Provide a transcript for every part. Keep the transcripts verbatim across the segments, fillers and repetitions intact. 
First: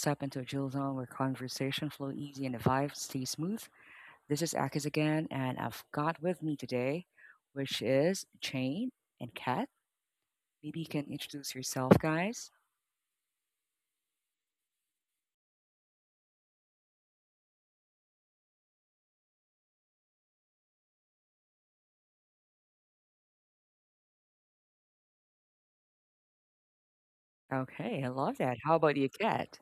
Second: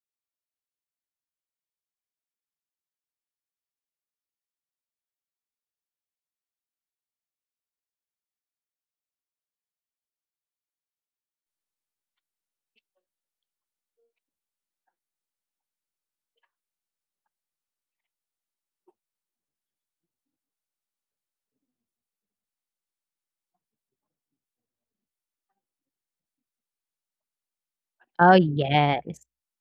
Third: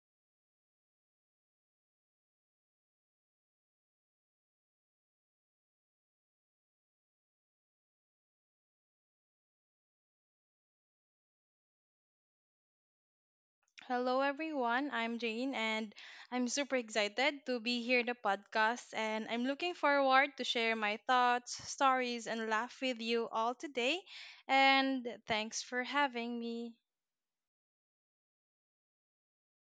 stepped into a chill zone where conversation flow easy and the vibe stay smooth. This is Akis again, and I've got with me today, which is Jane and Kat. Maybe you can introduce yourself, guys. Hello everyone, I'm Jane and I'm super excited to be here in the podcast and I'm looking forward to share my thoughts, stories and laugh with you all today and thanks for having me. Okay, I Oh, love that. How about you, yes. Kat?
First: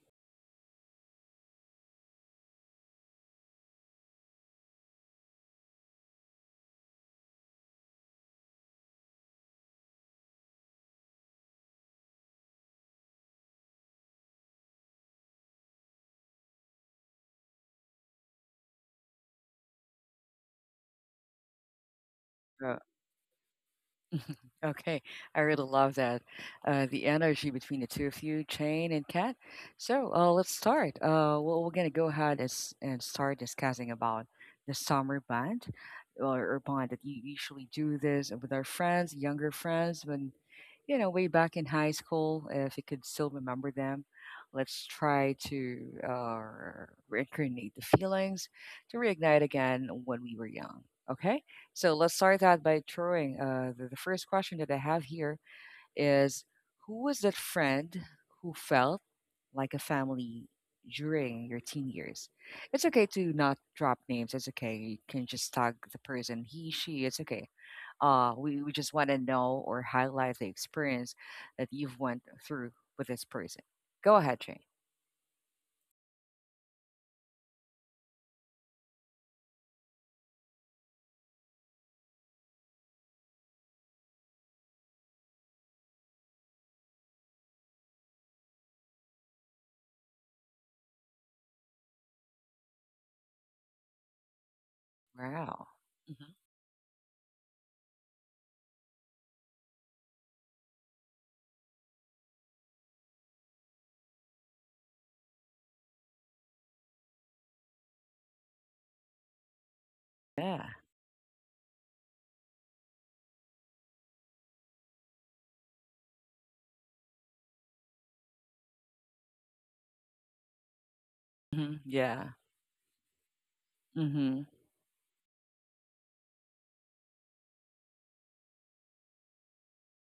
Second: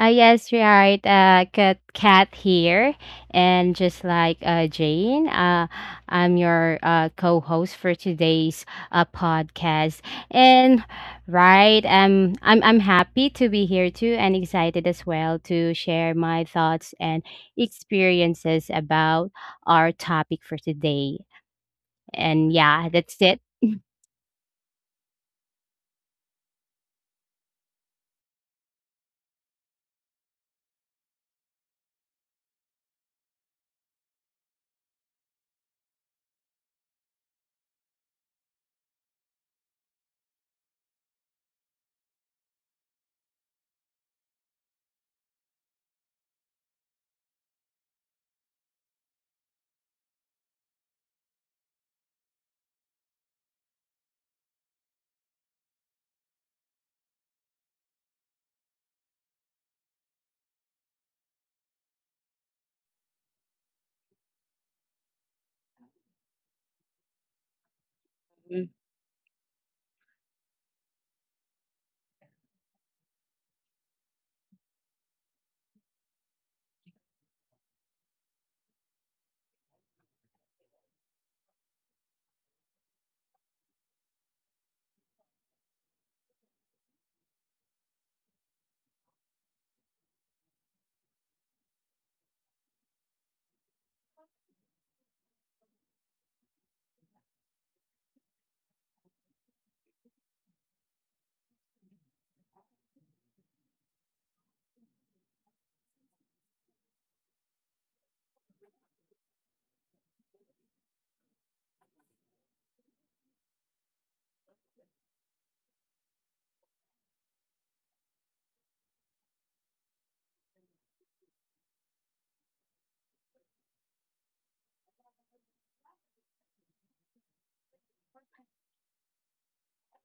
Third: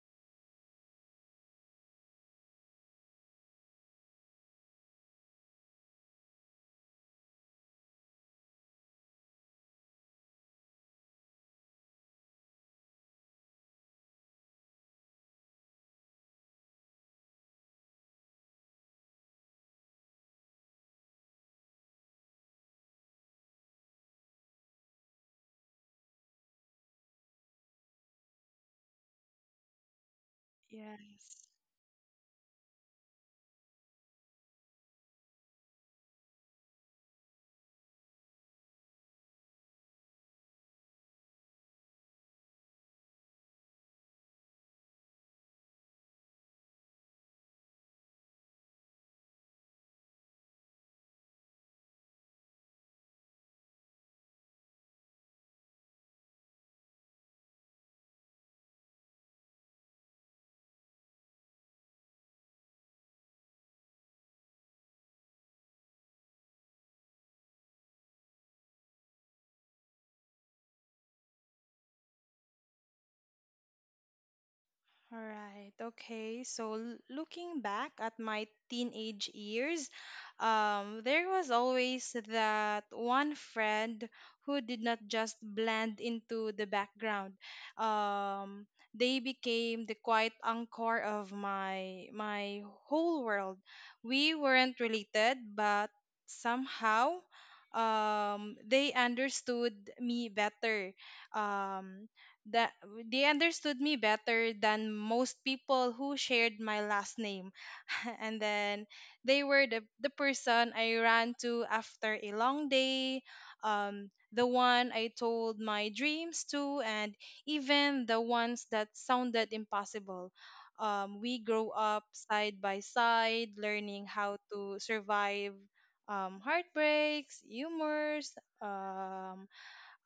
Ah, yes, right. Uh, Kat, Kat here. And just like uh, Jane, uh, I'm your uh, co host for today's uh, podcast. And right, um, I'm, I'm happy to be here too and excited as well to share my thoughts and experiences about our topic for today. And yeah, that's it. Okay, I really love that. Uh, the energy between the two of you, Jane and Kat. So uh, let's start. Yes. Uh, well, we're gonna go ahead and, s- and start discussing about the summer band or, or bond that you usually do this with our friends, younger friends, when you know way back in high school, if you could still remember them. Let's try to uh, reincarnate the feelings to reignite again when we were young. Okay. So let's start out by throwing uh, the, the first question that I have here is, who was that friend who felt like a family during your teen years? It's okay to not drop names. It's okay. You can just tag the person, he, she. It's okay. Uh, we, we just want to know or highlight the experience that you've went through with this person. Go ahead, Shane. All right. Okay. So l- looking back at my teenage years, um, there was always that one friend who did not just blend into the background. Um, they became the quiet anchor of my my whole world. We weren't related, Wow. but Mhm. somehow, um, they understood me better. Um, that they understood me better than most people who shared my last name. And then they were the, the Yeah. person I ran to after a long day, um, the one I told my dreams to, and even the ones that sounded impossible. Um, we grow Hmm. up Yeah. side by side, learning how Hmm. to survive um, heartbreaks, humors, um,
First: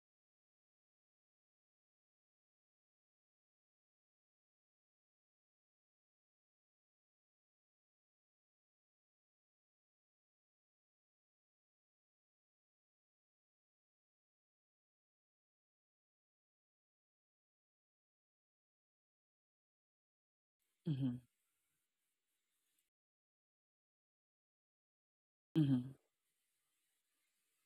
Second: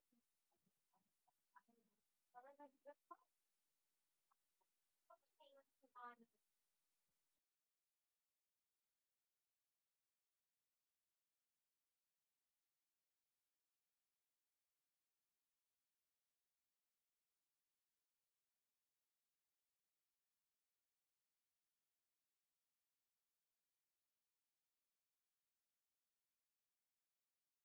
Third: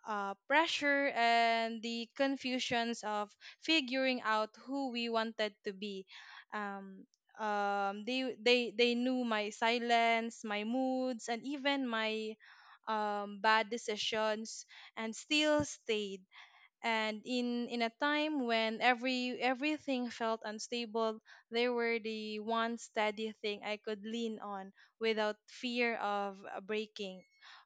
uh, pressure and the confusions of figuring out who we wanted to be. Um, um, they they they knew my silence, my moods, and even my um, bad decisions, and still stayed. And in in a time when every everything felt Hmm. unstable, they were the one steady thing I could lean on without Hmm. fear of uh, breaking.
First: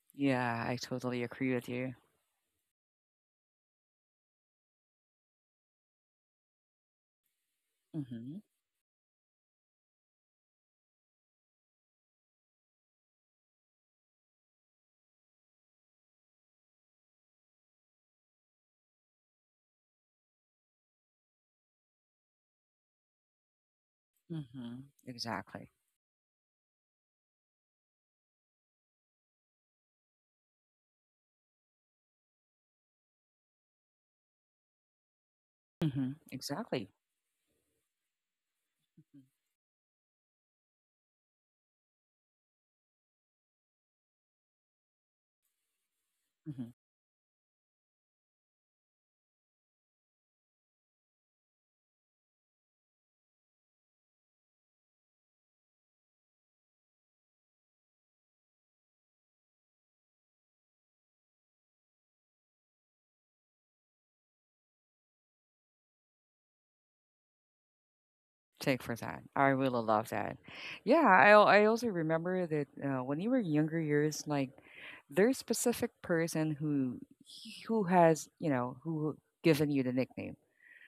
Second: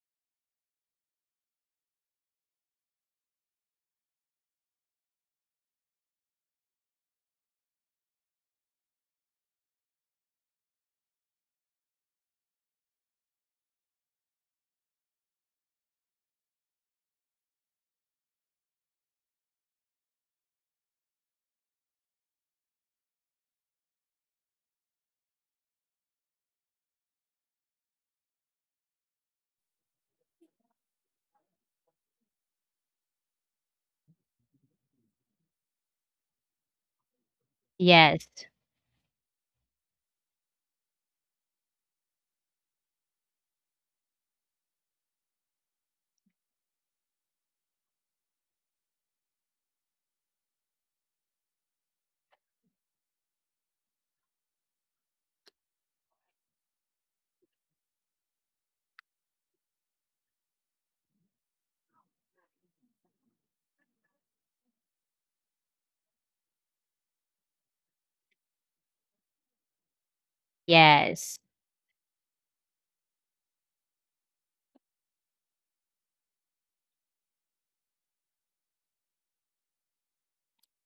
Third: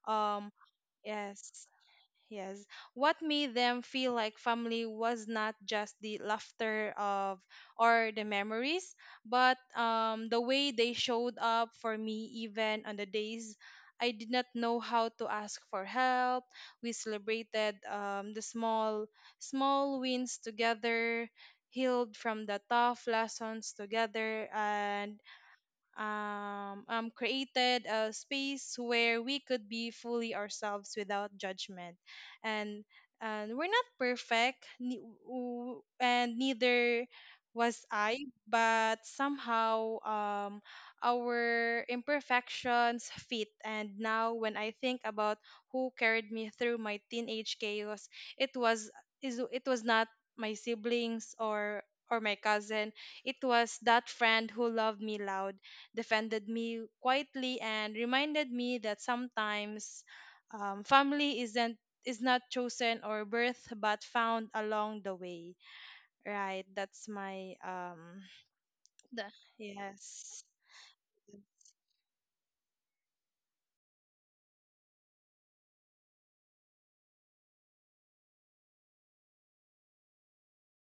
Um, Yeah, I totally agree yes. with you. Yes. What made them feel like family was not just the laughter of or the Mhm, memories, but um, the way they showed up for me even on the days I did not know how to ask for help. We celebrated um, the small small wins together, healed from the tough lessons together, mhm, and exactly. um, um, created a space where we could be fully ourselves without judgment. And, and we're not perfect, ne- w- Mhm, and exactly. neither was I, Yes. but Mhm, somehow um, our imperfections fit. And now, when I think about who carried me mhm. through my teenage chaos, it was is it was not my siblings or or my cousin. It was that friend who loved me loud, defended me quietly, and reminded me that sometimes um, family isn't is not chosen or birth but found along the way, right? That's my um Take for that. I really love that. yes Yeah, I Yes. al- I also remember that uh, when you were younger years, like there's specific person who who has you know who given you the nickname.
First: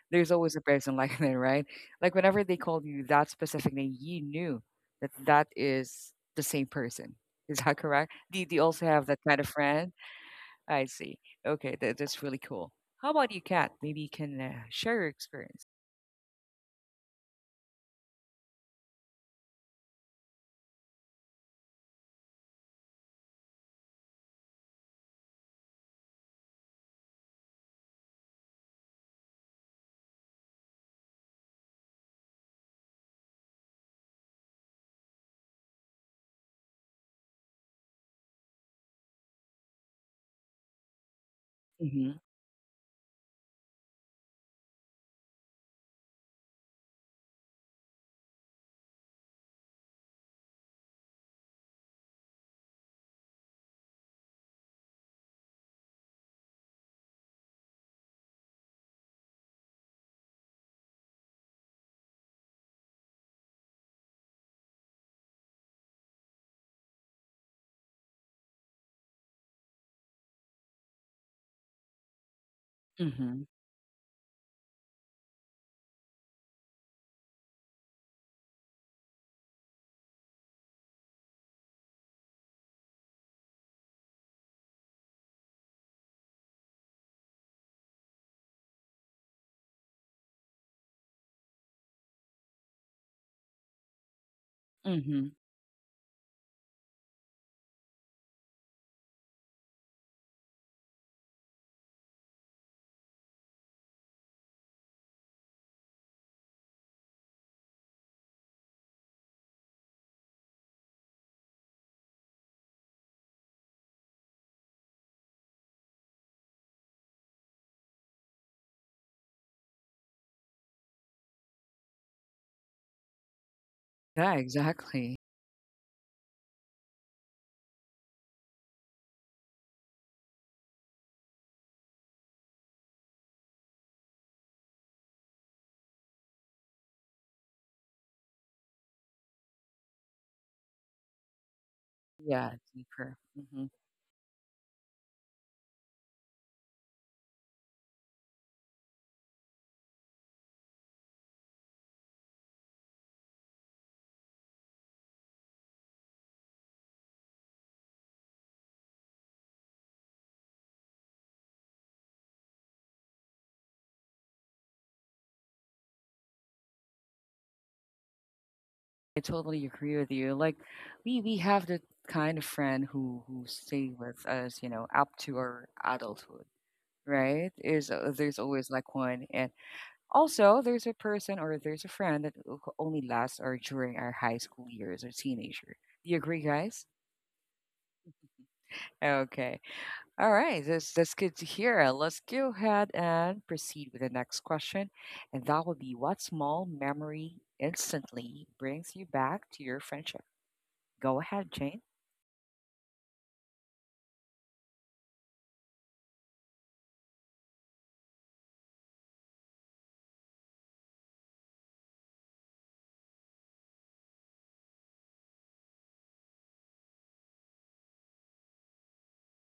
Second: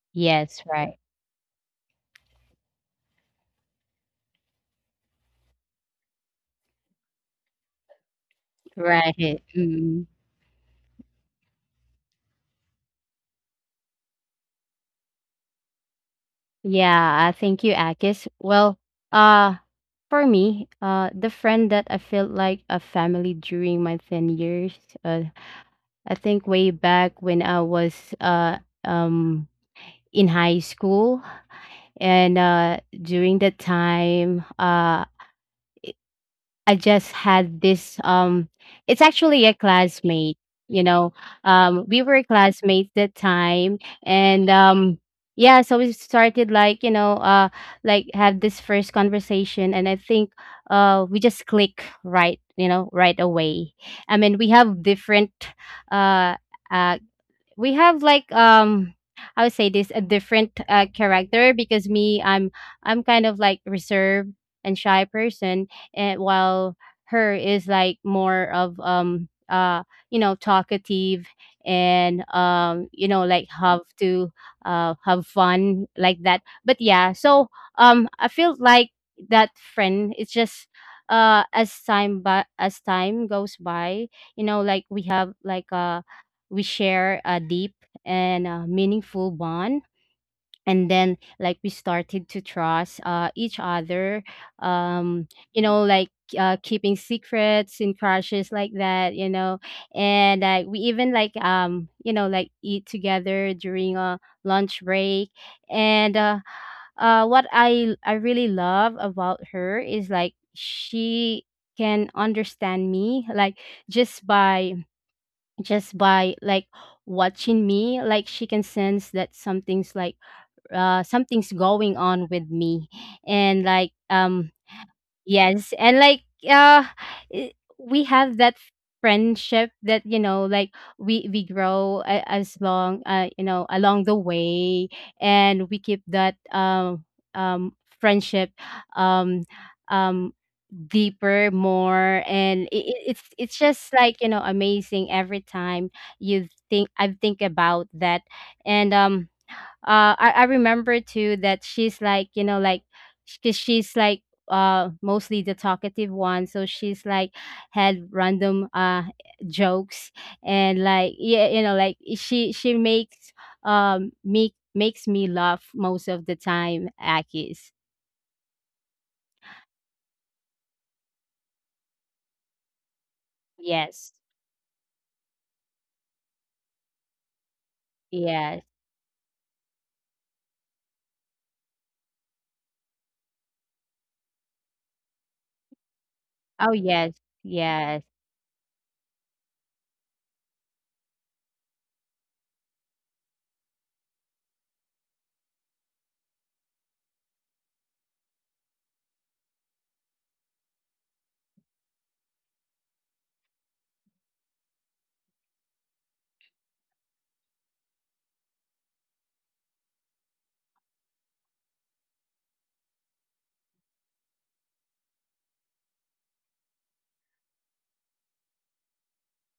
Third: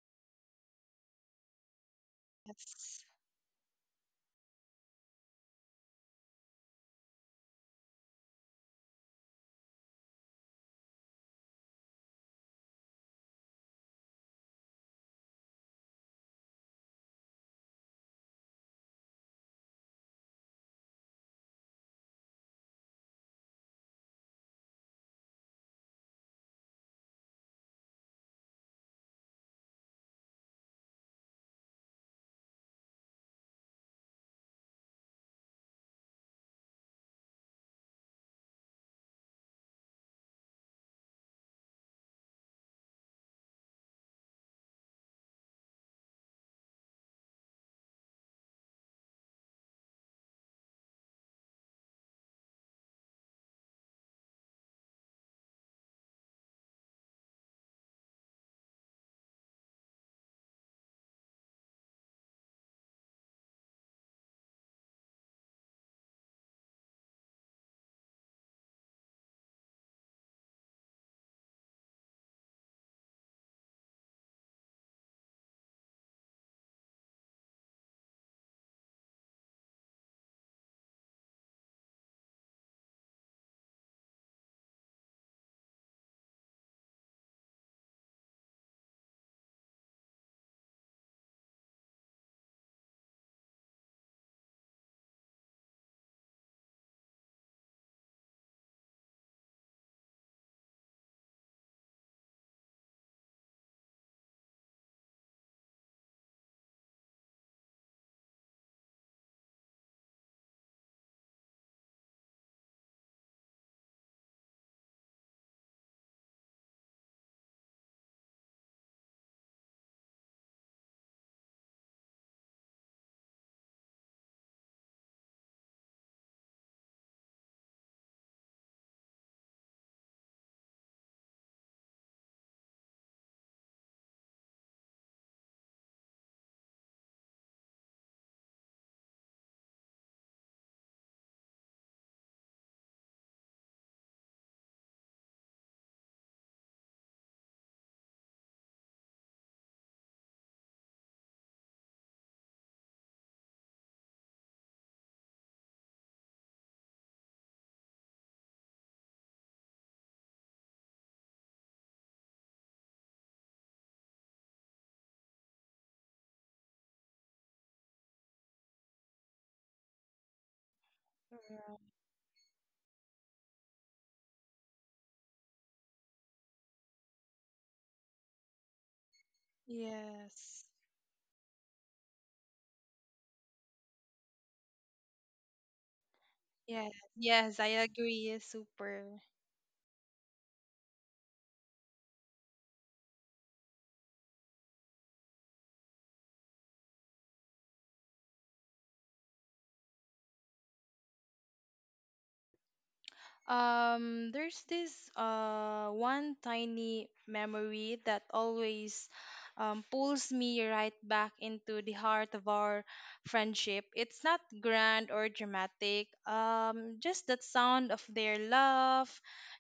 There's always a Yes, person right. like that, right? Like whenever they called yes you that specific name, you knew that that is the same person. Is that correct? Do, do you also have Right. that kind of friend? Mm. I see. Okay, that, that's really cool. How about you, Kat? Maybe you can uh, share your experience. Yeah, I thank you, Akis. Well, uh for me, uh the friend that I felt like a family during my ten years, uh I think way back when I was uh um in high school, and uh during that time uh I just had this um it's actually a classmate, you know. Um we Hmm. were classmates that time, and um yeah, so we started like, you know, uh like have this first conversation, and I think uh we just click right, you know, right away. I mean, we have different uh uh we have like um I would say this a different uh, character because me I'm I'm kind of like reserved and shy person, and while her is like more of um uh you know, talkative, and um you know, Hmm. like have to uh have fun like that. But yeah, so um I feel like that friend it's just uh as time but as time goes by, you know, like we have like a we share a deep and uh, meaningful bond. And then like we started to trust uh, each other, um, Hmm. you know, like uh, keeping secrets in crushes like that, you know. And uh, we even like um you know, like eat together during a lunch break. And uh, uh What i I really love about her is like she can understand me like just by just by like watching me. Like she can sense that something's like uh something's going on with me, and like Yeah, um exactly. Yes, and like uh i- we have that friendship that, you know, like we we grow a- as long uh you know, along the way. And we keep that um um friendship um um deeper more, Yeah, and it, it- deeper. it's it's Hmm. just like, you know, amazing every time you think I think about that. And um uh I, I remember too that she's like, you know, like because she's like uh mostly the talkative one, so she's like had random uh jokes. And like, yeah, you know, like she she makes um me makes me laugh most of the time, Akis. I totally agree with you. Like, we we have uh, the kind of friend who who stay Yes. with us, you know, up to our adulthood, right? Is uh, there's Yes. always like one, and yes also there's a person or there's a friend that o- only lasts or during our high school years or teenager. Do you agree, Oh, guys? yes yes. yes I Yes. agree, super. Okay. All right, that's that's good to hear. Uh, Let's go ahead and proceed with the next question, and that will be, what small memory instantly brings you back to your friendship? Go ahead, Jane. Um, there's this uh, one tiny memory that always um, pulls me right back into the heart of our friendship. It's not grand or dramatic, um, just that sound of their laugh,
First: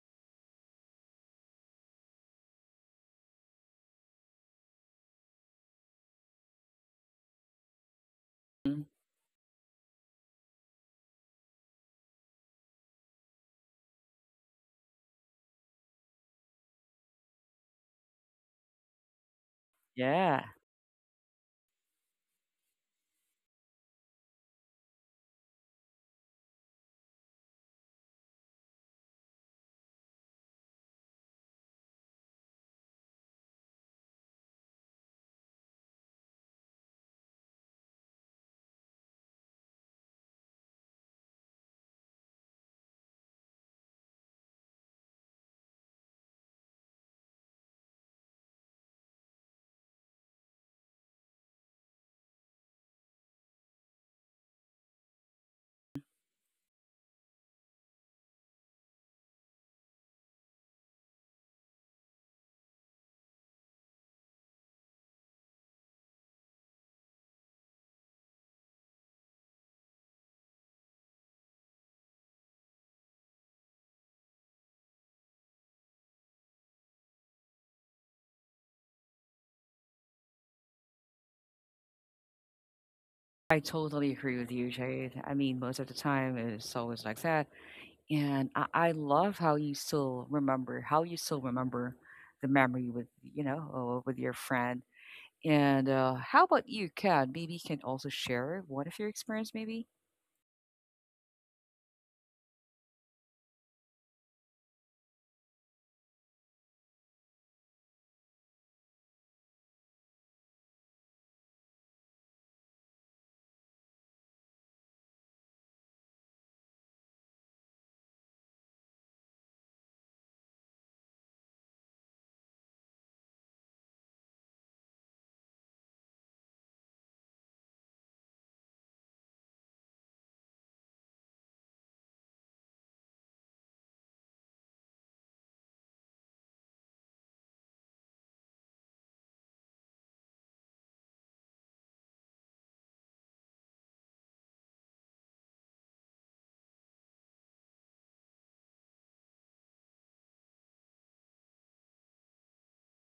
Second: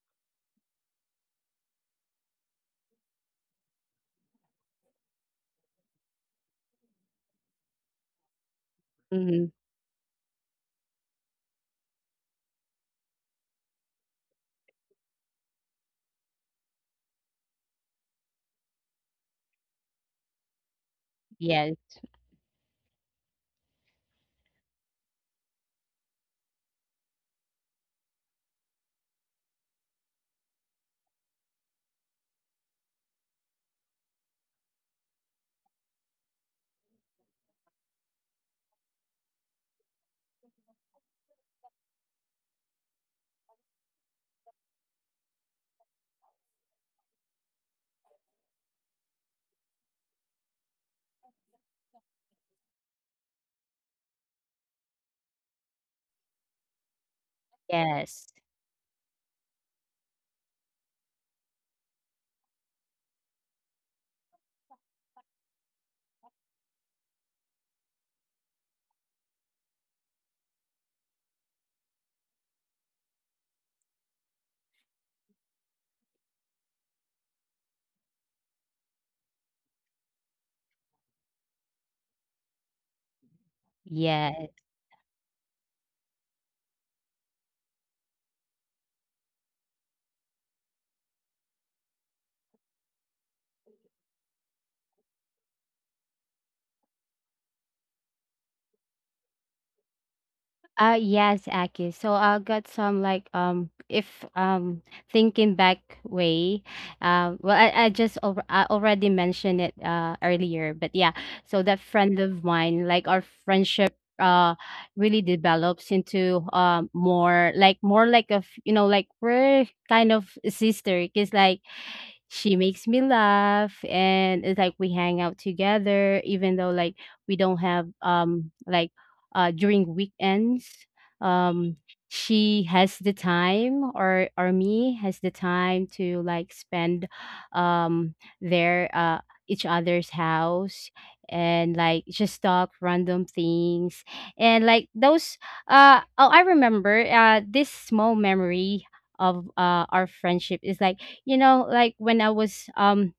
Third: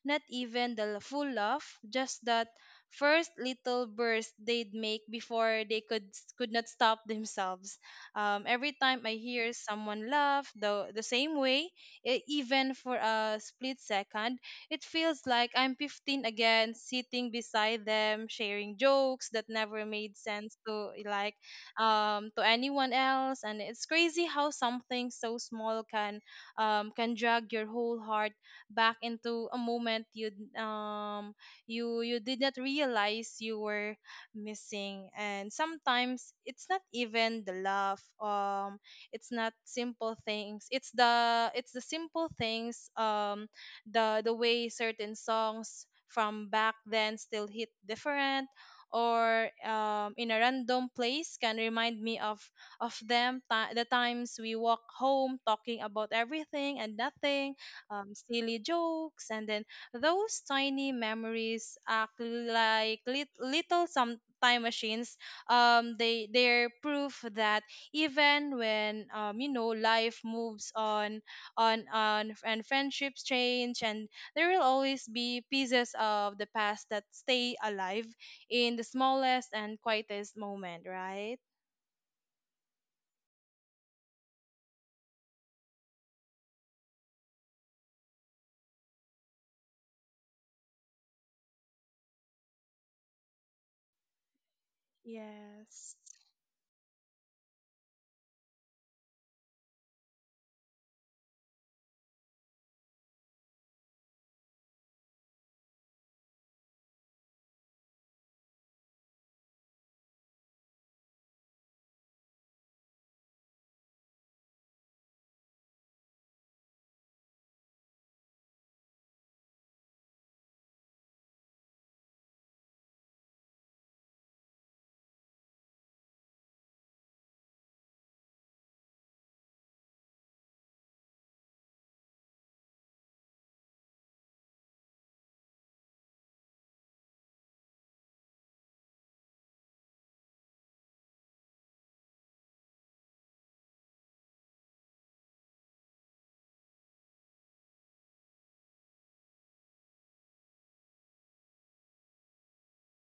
not even the l- full laugh, just that first little burst they'd make before they could could not stop themselves. Um, every Mm. time I hear Hmm. someone laugh the the same way, e- even for a split second, it feels like I'm fifteen again, sitting beside them, sharing jokes that never made Yeah, sense to like Yes. um, to anyone else. And it's crazy how something so small can um, can drag your whole heart back into a moment you um you you did not realize you were missing. And sometimes it's not even the love. Um, it's not simple things it's the it's the simple things, um the the way certain songs from back then still hit different, or um, in a random place can remind me of of them ti the times we walk home talking about everything and nothing, um, Yes. silly jokes. And then those tiny memories act like lit- little some time machines. Um they they're proof that even when, um, you know, life moves on on on and friendships change, and there will always be pieces of the past that stay alive in the smallest and quietest moment, right? I totally agree with Yes. you, Jade. I mean, most of the time it's always like that. And I, I love how you still remember how you still remember the memory with you know uh, with your friend. And Yes. uh, how about you, Kat? Maybe you can also share one of your experience, maybe. Uh yes, Aki. So I got some like um if um thinking back way, uh, well, I, I just over, I already mentioned it uh earlier, but yeah. So that friend of mine, like our friendship uh really develops into um more like more like a f- you know, like we're kind of sister, because like she makes me laugh, and it's like we hang out together, even though like we don't have um like uh during weekends um she has the time, or or me has the time to like spend um their uh each other's house, and like just talk random things. And like those uh oh, I remember uh this small memory of uh our friendship is like, you know, like when I was um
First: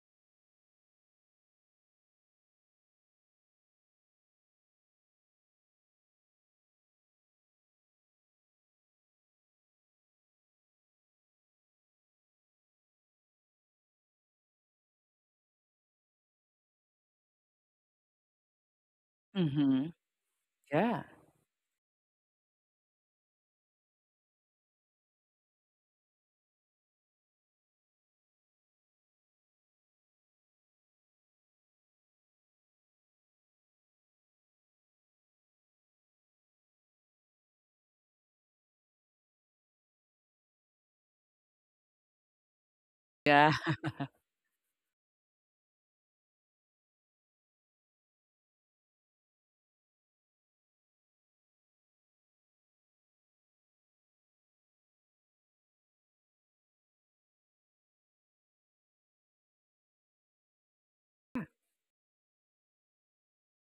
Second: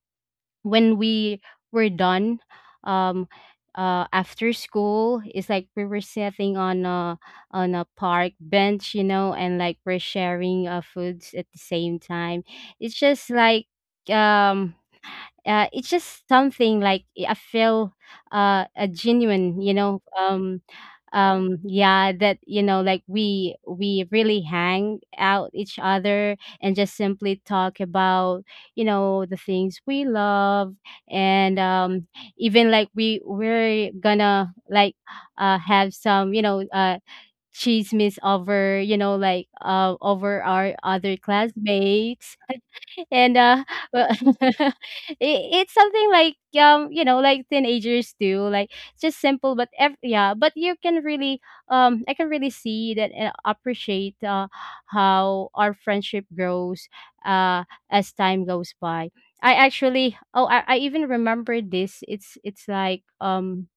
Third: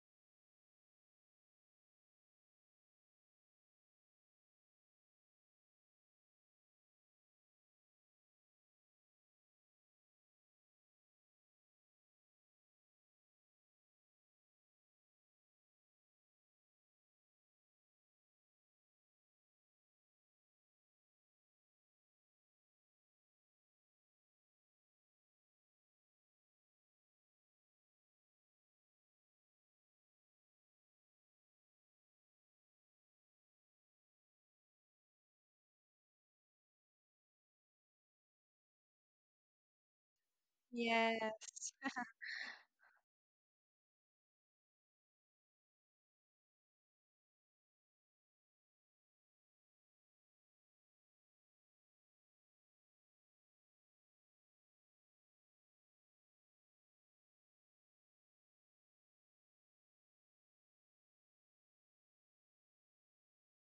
when we were done um uh after school, it's like we were sitting on a on a park bench, you know, and like we're sharing uh foods at the same time. It's just like um uh, it's just something like eh, I feel uh, a genuine, you Mm-hmm. know, um, Yeah. um, yeah, that, you know, like we we really hang out each other and just simply talk about, you know, the things we love. And um, Even like we we're gonna like uh, have some, you know, uh, chismes over, you know, like uh, over our other Yes. classmates. And Yeah. uh well, it, it's something like, um you know, like teenagers do. Like it's just simple, but ev- yeah, but you can really um I can really see that and appreciate uh how our friendship grows uh as time goes by. I actually oh i, I even remember this. It's it's like um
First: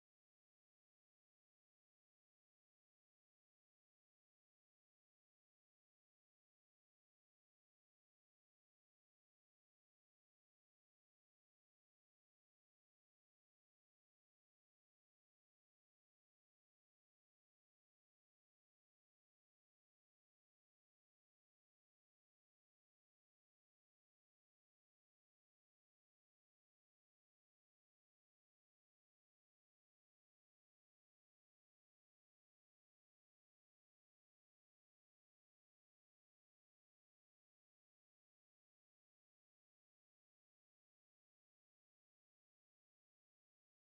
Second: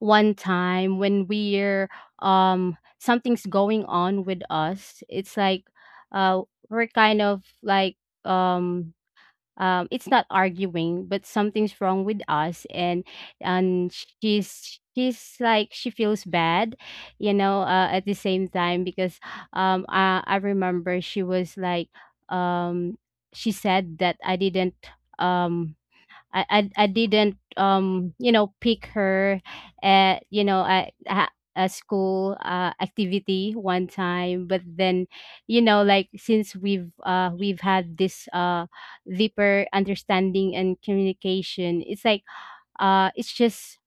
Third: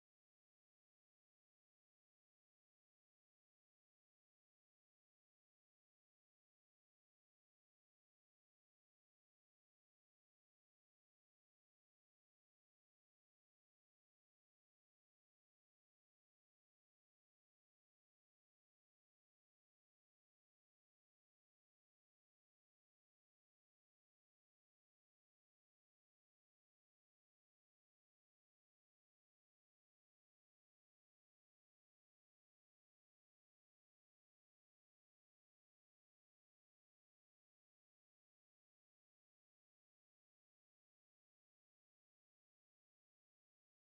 one time when we're um something's going on with us. It's like uh we're kind of like um um, it's not arguing, but something's wrong with us. And and she's she's like she feels bad, you know. Uh, at the same time, because um, I I remember she was like um, she said that I didn't um I I, I didn't um you know, pick her at you know at, at a school uh, activity one time. But then, you know, like since we've uh we've had this uh deeper understanding and communication, it's like uh it's just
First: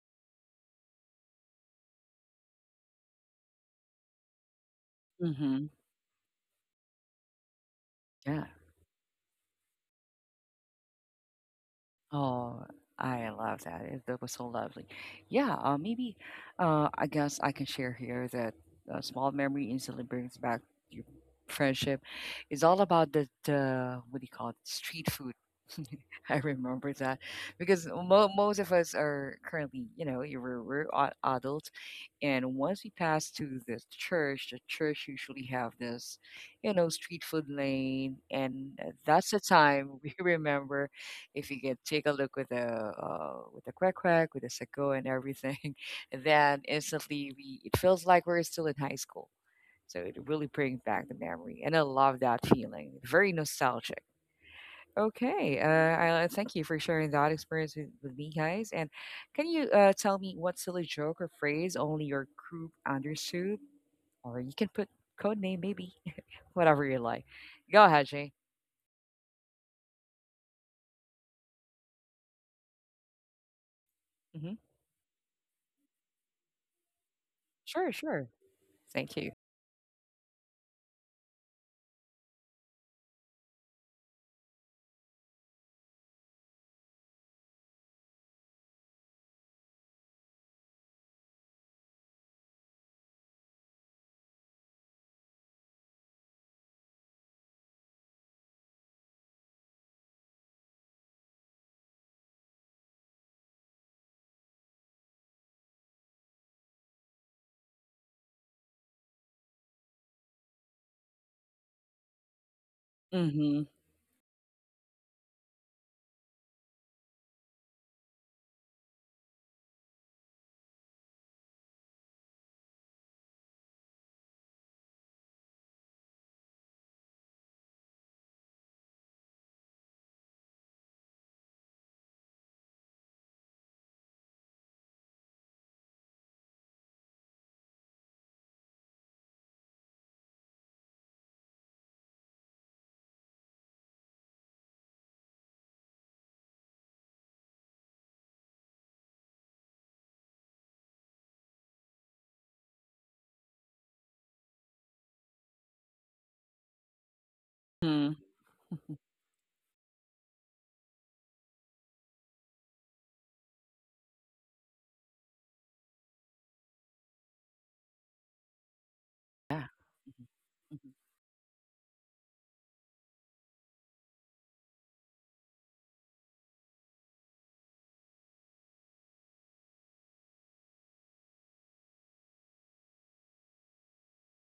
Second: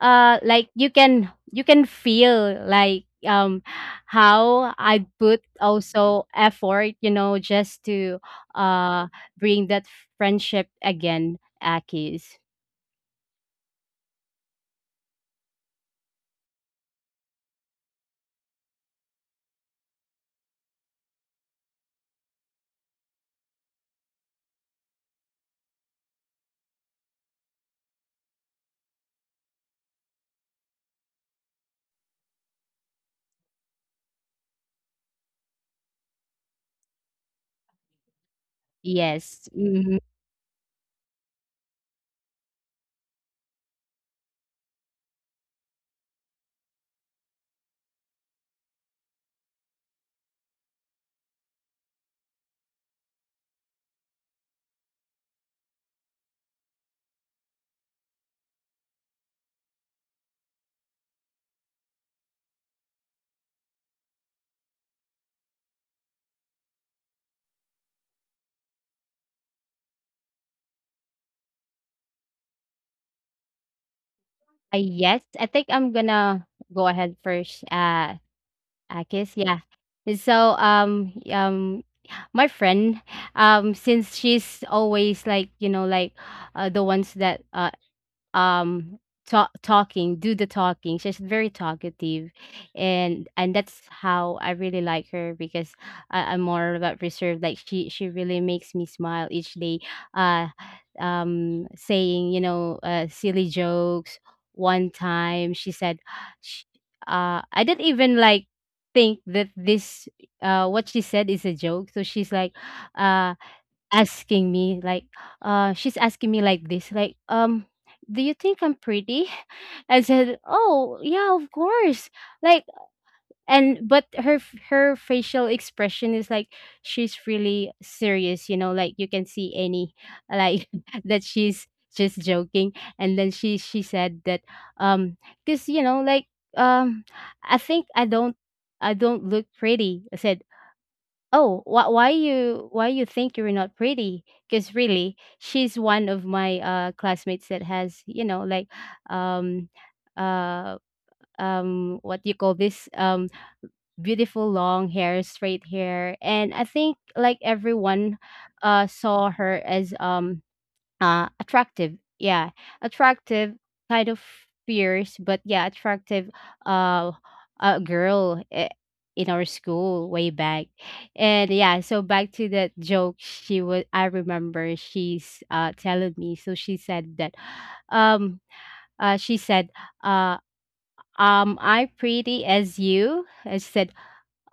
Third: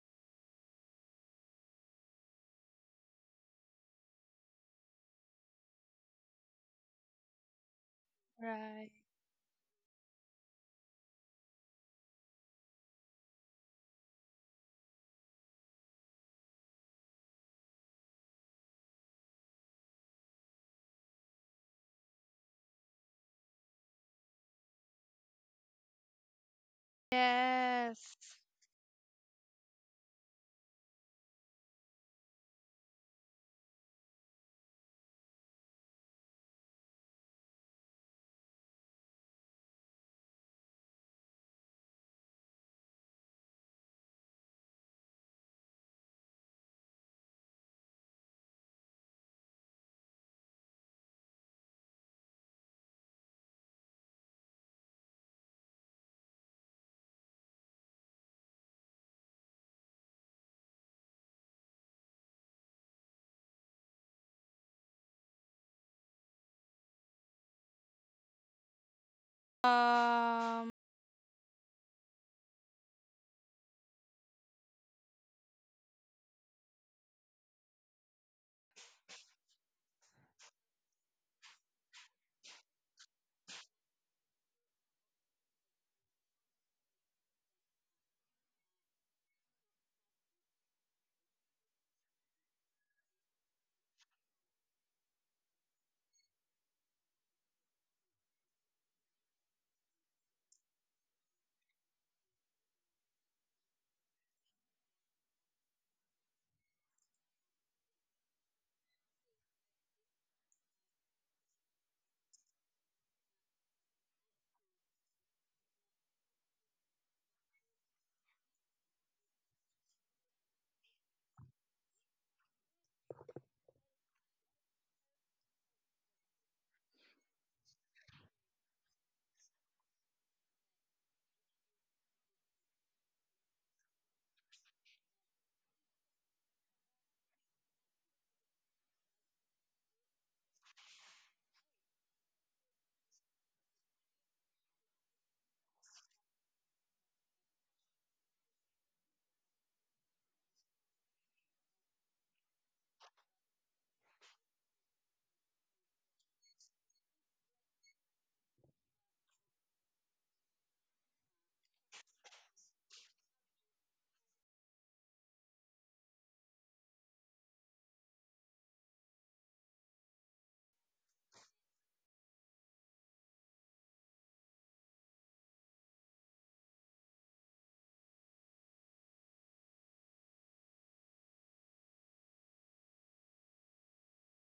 uh like you can you can feel like um how I put Mm-hmm. also effort, you know, just to Yeah. Right. uh bring that friendship again, Akis. Oh, I love that. It- That was so lovely. Yeah, uh, maybe uh, I guess I can share here that a small memory instantly brings back your friendship. It's all about the, the what do you call it, street food. I remember that because mo- Yes. most of us are currently, you know, you we're, we're a- adults, and once we pass to the church, the church usually have this, you know, street food lane, and uh, that's the Yes, mhm. time we remember if you can take a look with the uh, with the crack crack with the sicko and everything, then instantly we it feels like we're still in high school. So it really brings back the memory, and I love that feeling. Very nostalgic. Okay, uh, I I thank you for sharing that experience with, with me, guys. And can you uh, tell me what silly joke or phrase only your group understood? Or you can put code name, maybe, whatever you like. Go ahead, Jay. um Hmm. Uh, yes, I think I'm gonna go ahead first, Sure, uh, sure. Thank you. Akis, yeah. So, um, um, my friend, um, since she's always like, you know, like, uh, the ones that, uh, um ta- talking, do the talking, she's very talkative. And and that's how I really like her, because I, I'm more about reserved. Like she she really makes me smile each day, uh um saying, you know, uh, silly jokes. One time she said sh uh I didn't even like think that this uh what she said is a joke. So she's like uh Mm-hmm. asking me like uh she's asking me like this, like, um do you think I'm pretty? I said, "Oh, yeah, of course." Like, and but her f- her facial expression is like she's really serious, you know. Like you can see any like that she's just joking. And then she she said that um because, you know, like, um I think i don't I don't look pretty. I said, "Oh, why, why you why you think you're not pretty?" Because really, she's one of my uh classmates that has, you know, like, um, uh, um, what do you call this? Um, beautiful long hair, straight hair, and I think like everyone, uh, saw her as um uh attractive, yeah, attractive, kind of fierce, but yeah, attractive uh uh girl i- in our Yeah. school Mhm. way back. Mhm. And yeah, so back to that joke, she was, I remember she's uh telling me, so she said that um uh she said uh um I pretty as you. I said,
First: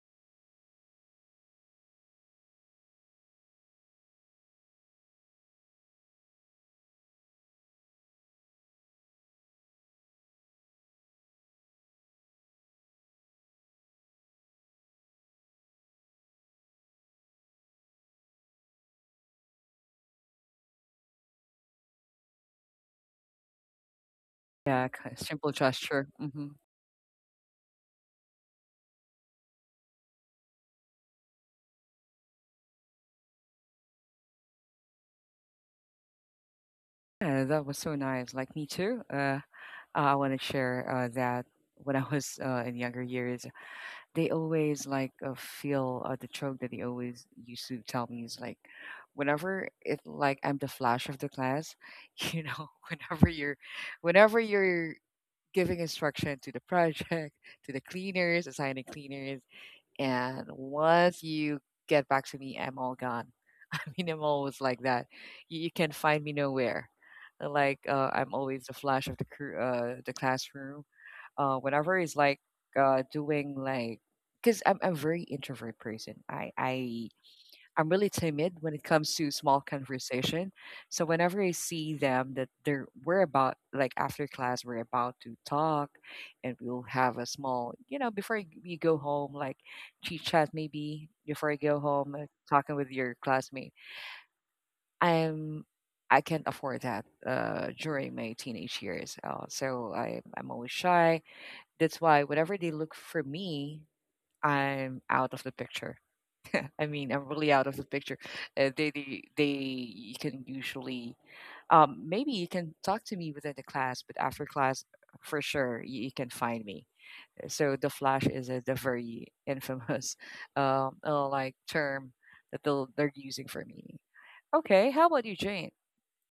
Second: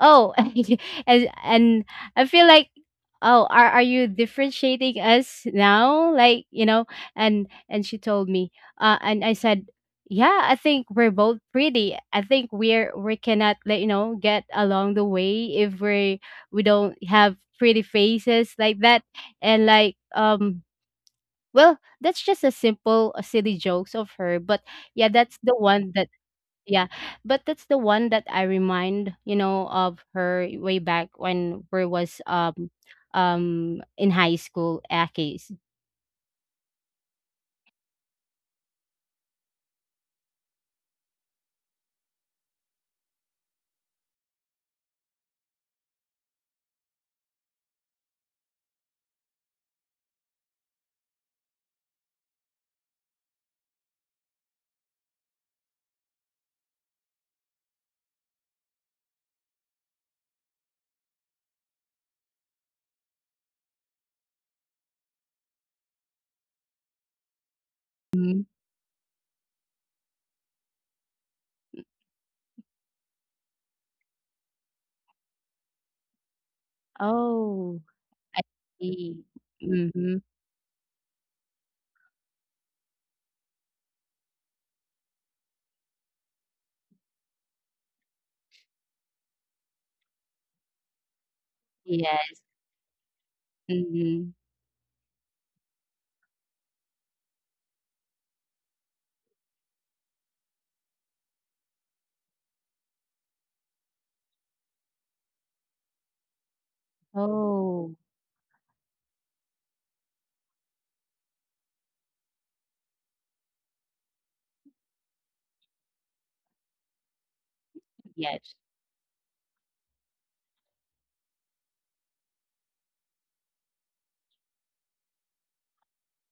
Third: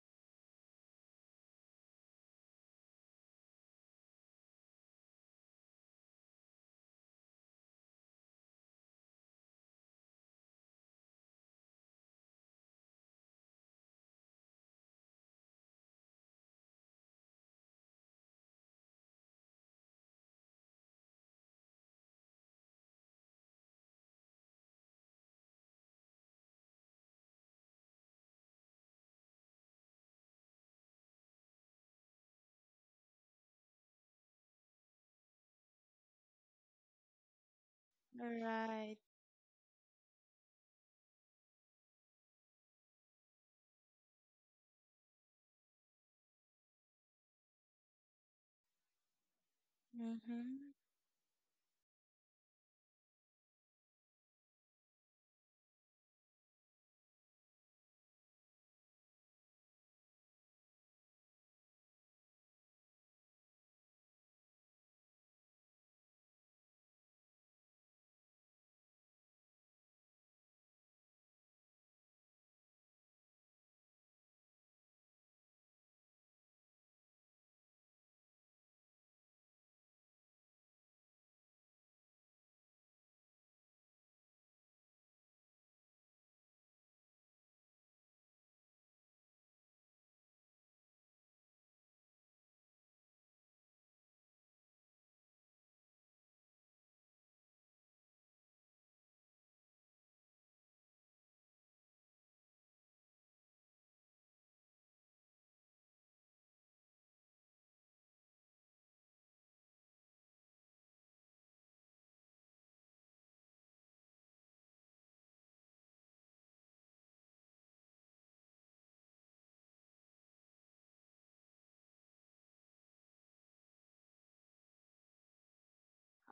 "Oh," and and I feel like, oh, are are you differentiating us now? Like, you know, and and she told me. Uh, and I said, "Yeah, I think we're both pretty. I think we're we cannot, like, you know, get along the way if we we don't have pretty faces like that." And like um well, that's just a simple a silly jokes of her, but Yeah, yeah, ki that's simple the one that gesture. Mhm. yeah, but that's the one that I remind, you know, of her way back when we was um um in high school, Aki's. Yeah, that was so nice. Like me Right. too. Uh, I want to share uh, that when I was uh, in younger years, they always like uh, feel uh, the joke that they always used to tell me is like, whenever it like I'm the Mm-hmm. flash of the class, you know, whenever you're, whenever you're giving instruction to the project, to the cleaners, assigning cleaners, and once you get back to me, I'm all gone. I'm always like that. You, you can find me nowhere. Uh, Like uh, I'm Mhm. always the flash of the cr- uh, the classroom. Uh, whenever it's like uh, doing like, because I'm I'm a very introvert person. I I Oh, I'm really I timid when it comes see. to small Mm-hmm. conversation. So whenever I see them that they're we're about like after class we're about to talk, and we'll have a small you know before y- we go home like chit chat maybe before I go home uh, Yes. talking with your classmate Mm-hmm. I'm I can't afford that uh, during my teenage years. Uh, so I, I'm always shy. That's why whenever they look for me, I'm out of the picture. I mean, I'm really out of the Oh, picture. Uh, they, they, they, you can usually, um, maybe you can talk to me within the class, but after class, for sure, you, you can find me. So the flash is yes. a, the very infamous, um, uh, like term that they'll, they're using for me. Okay, how about you, Jane?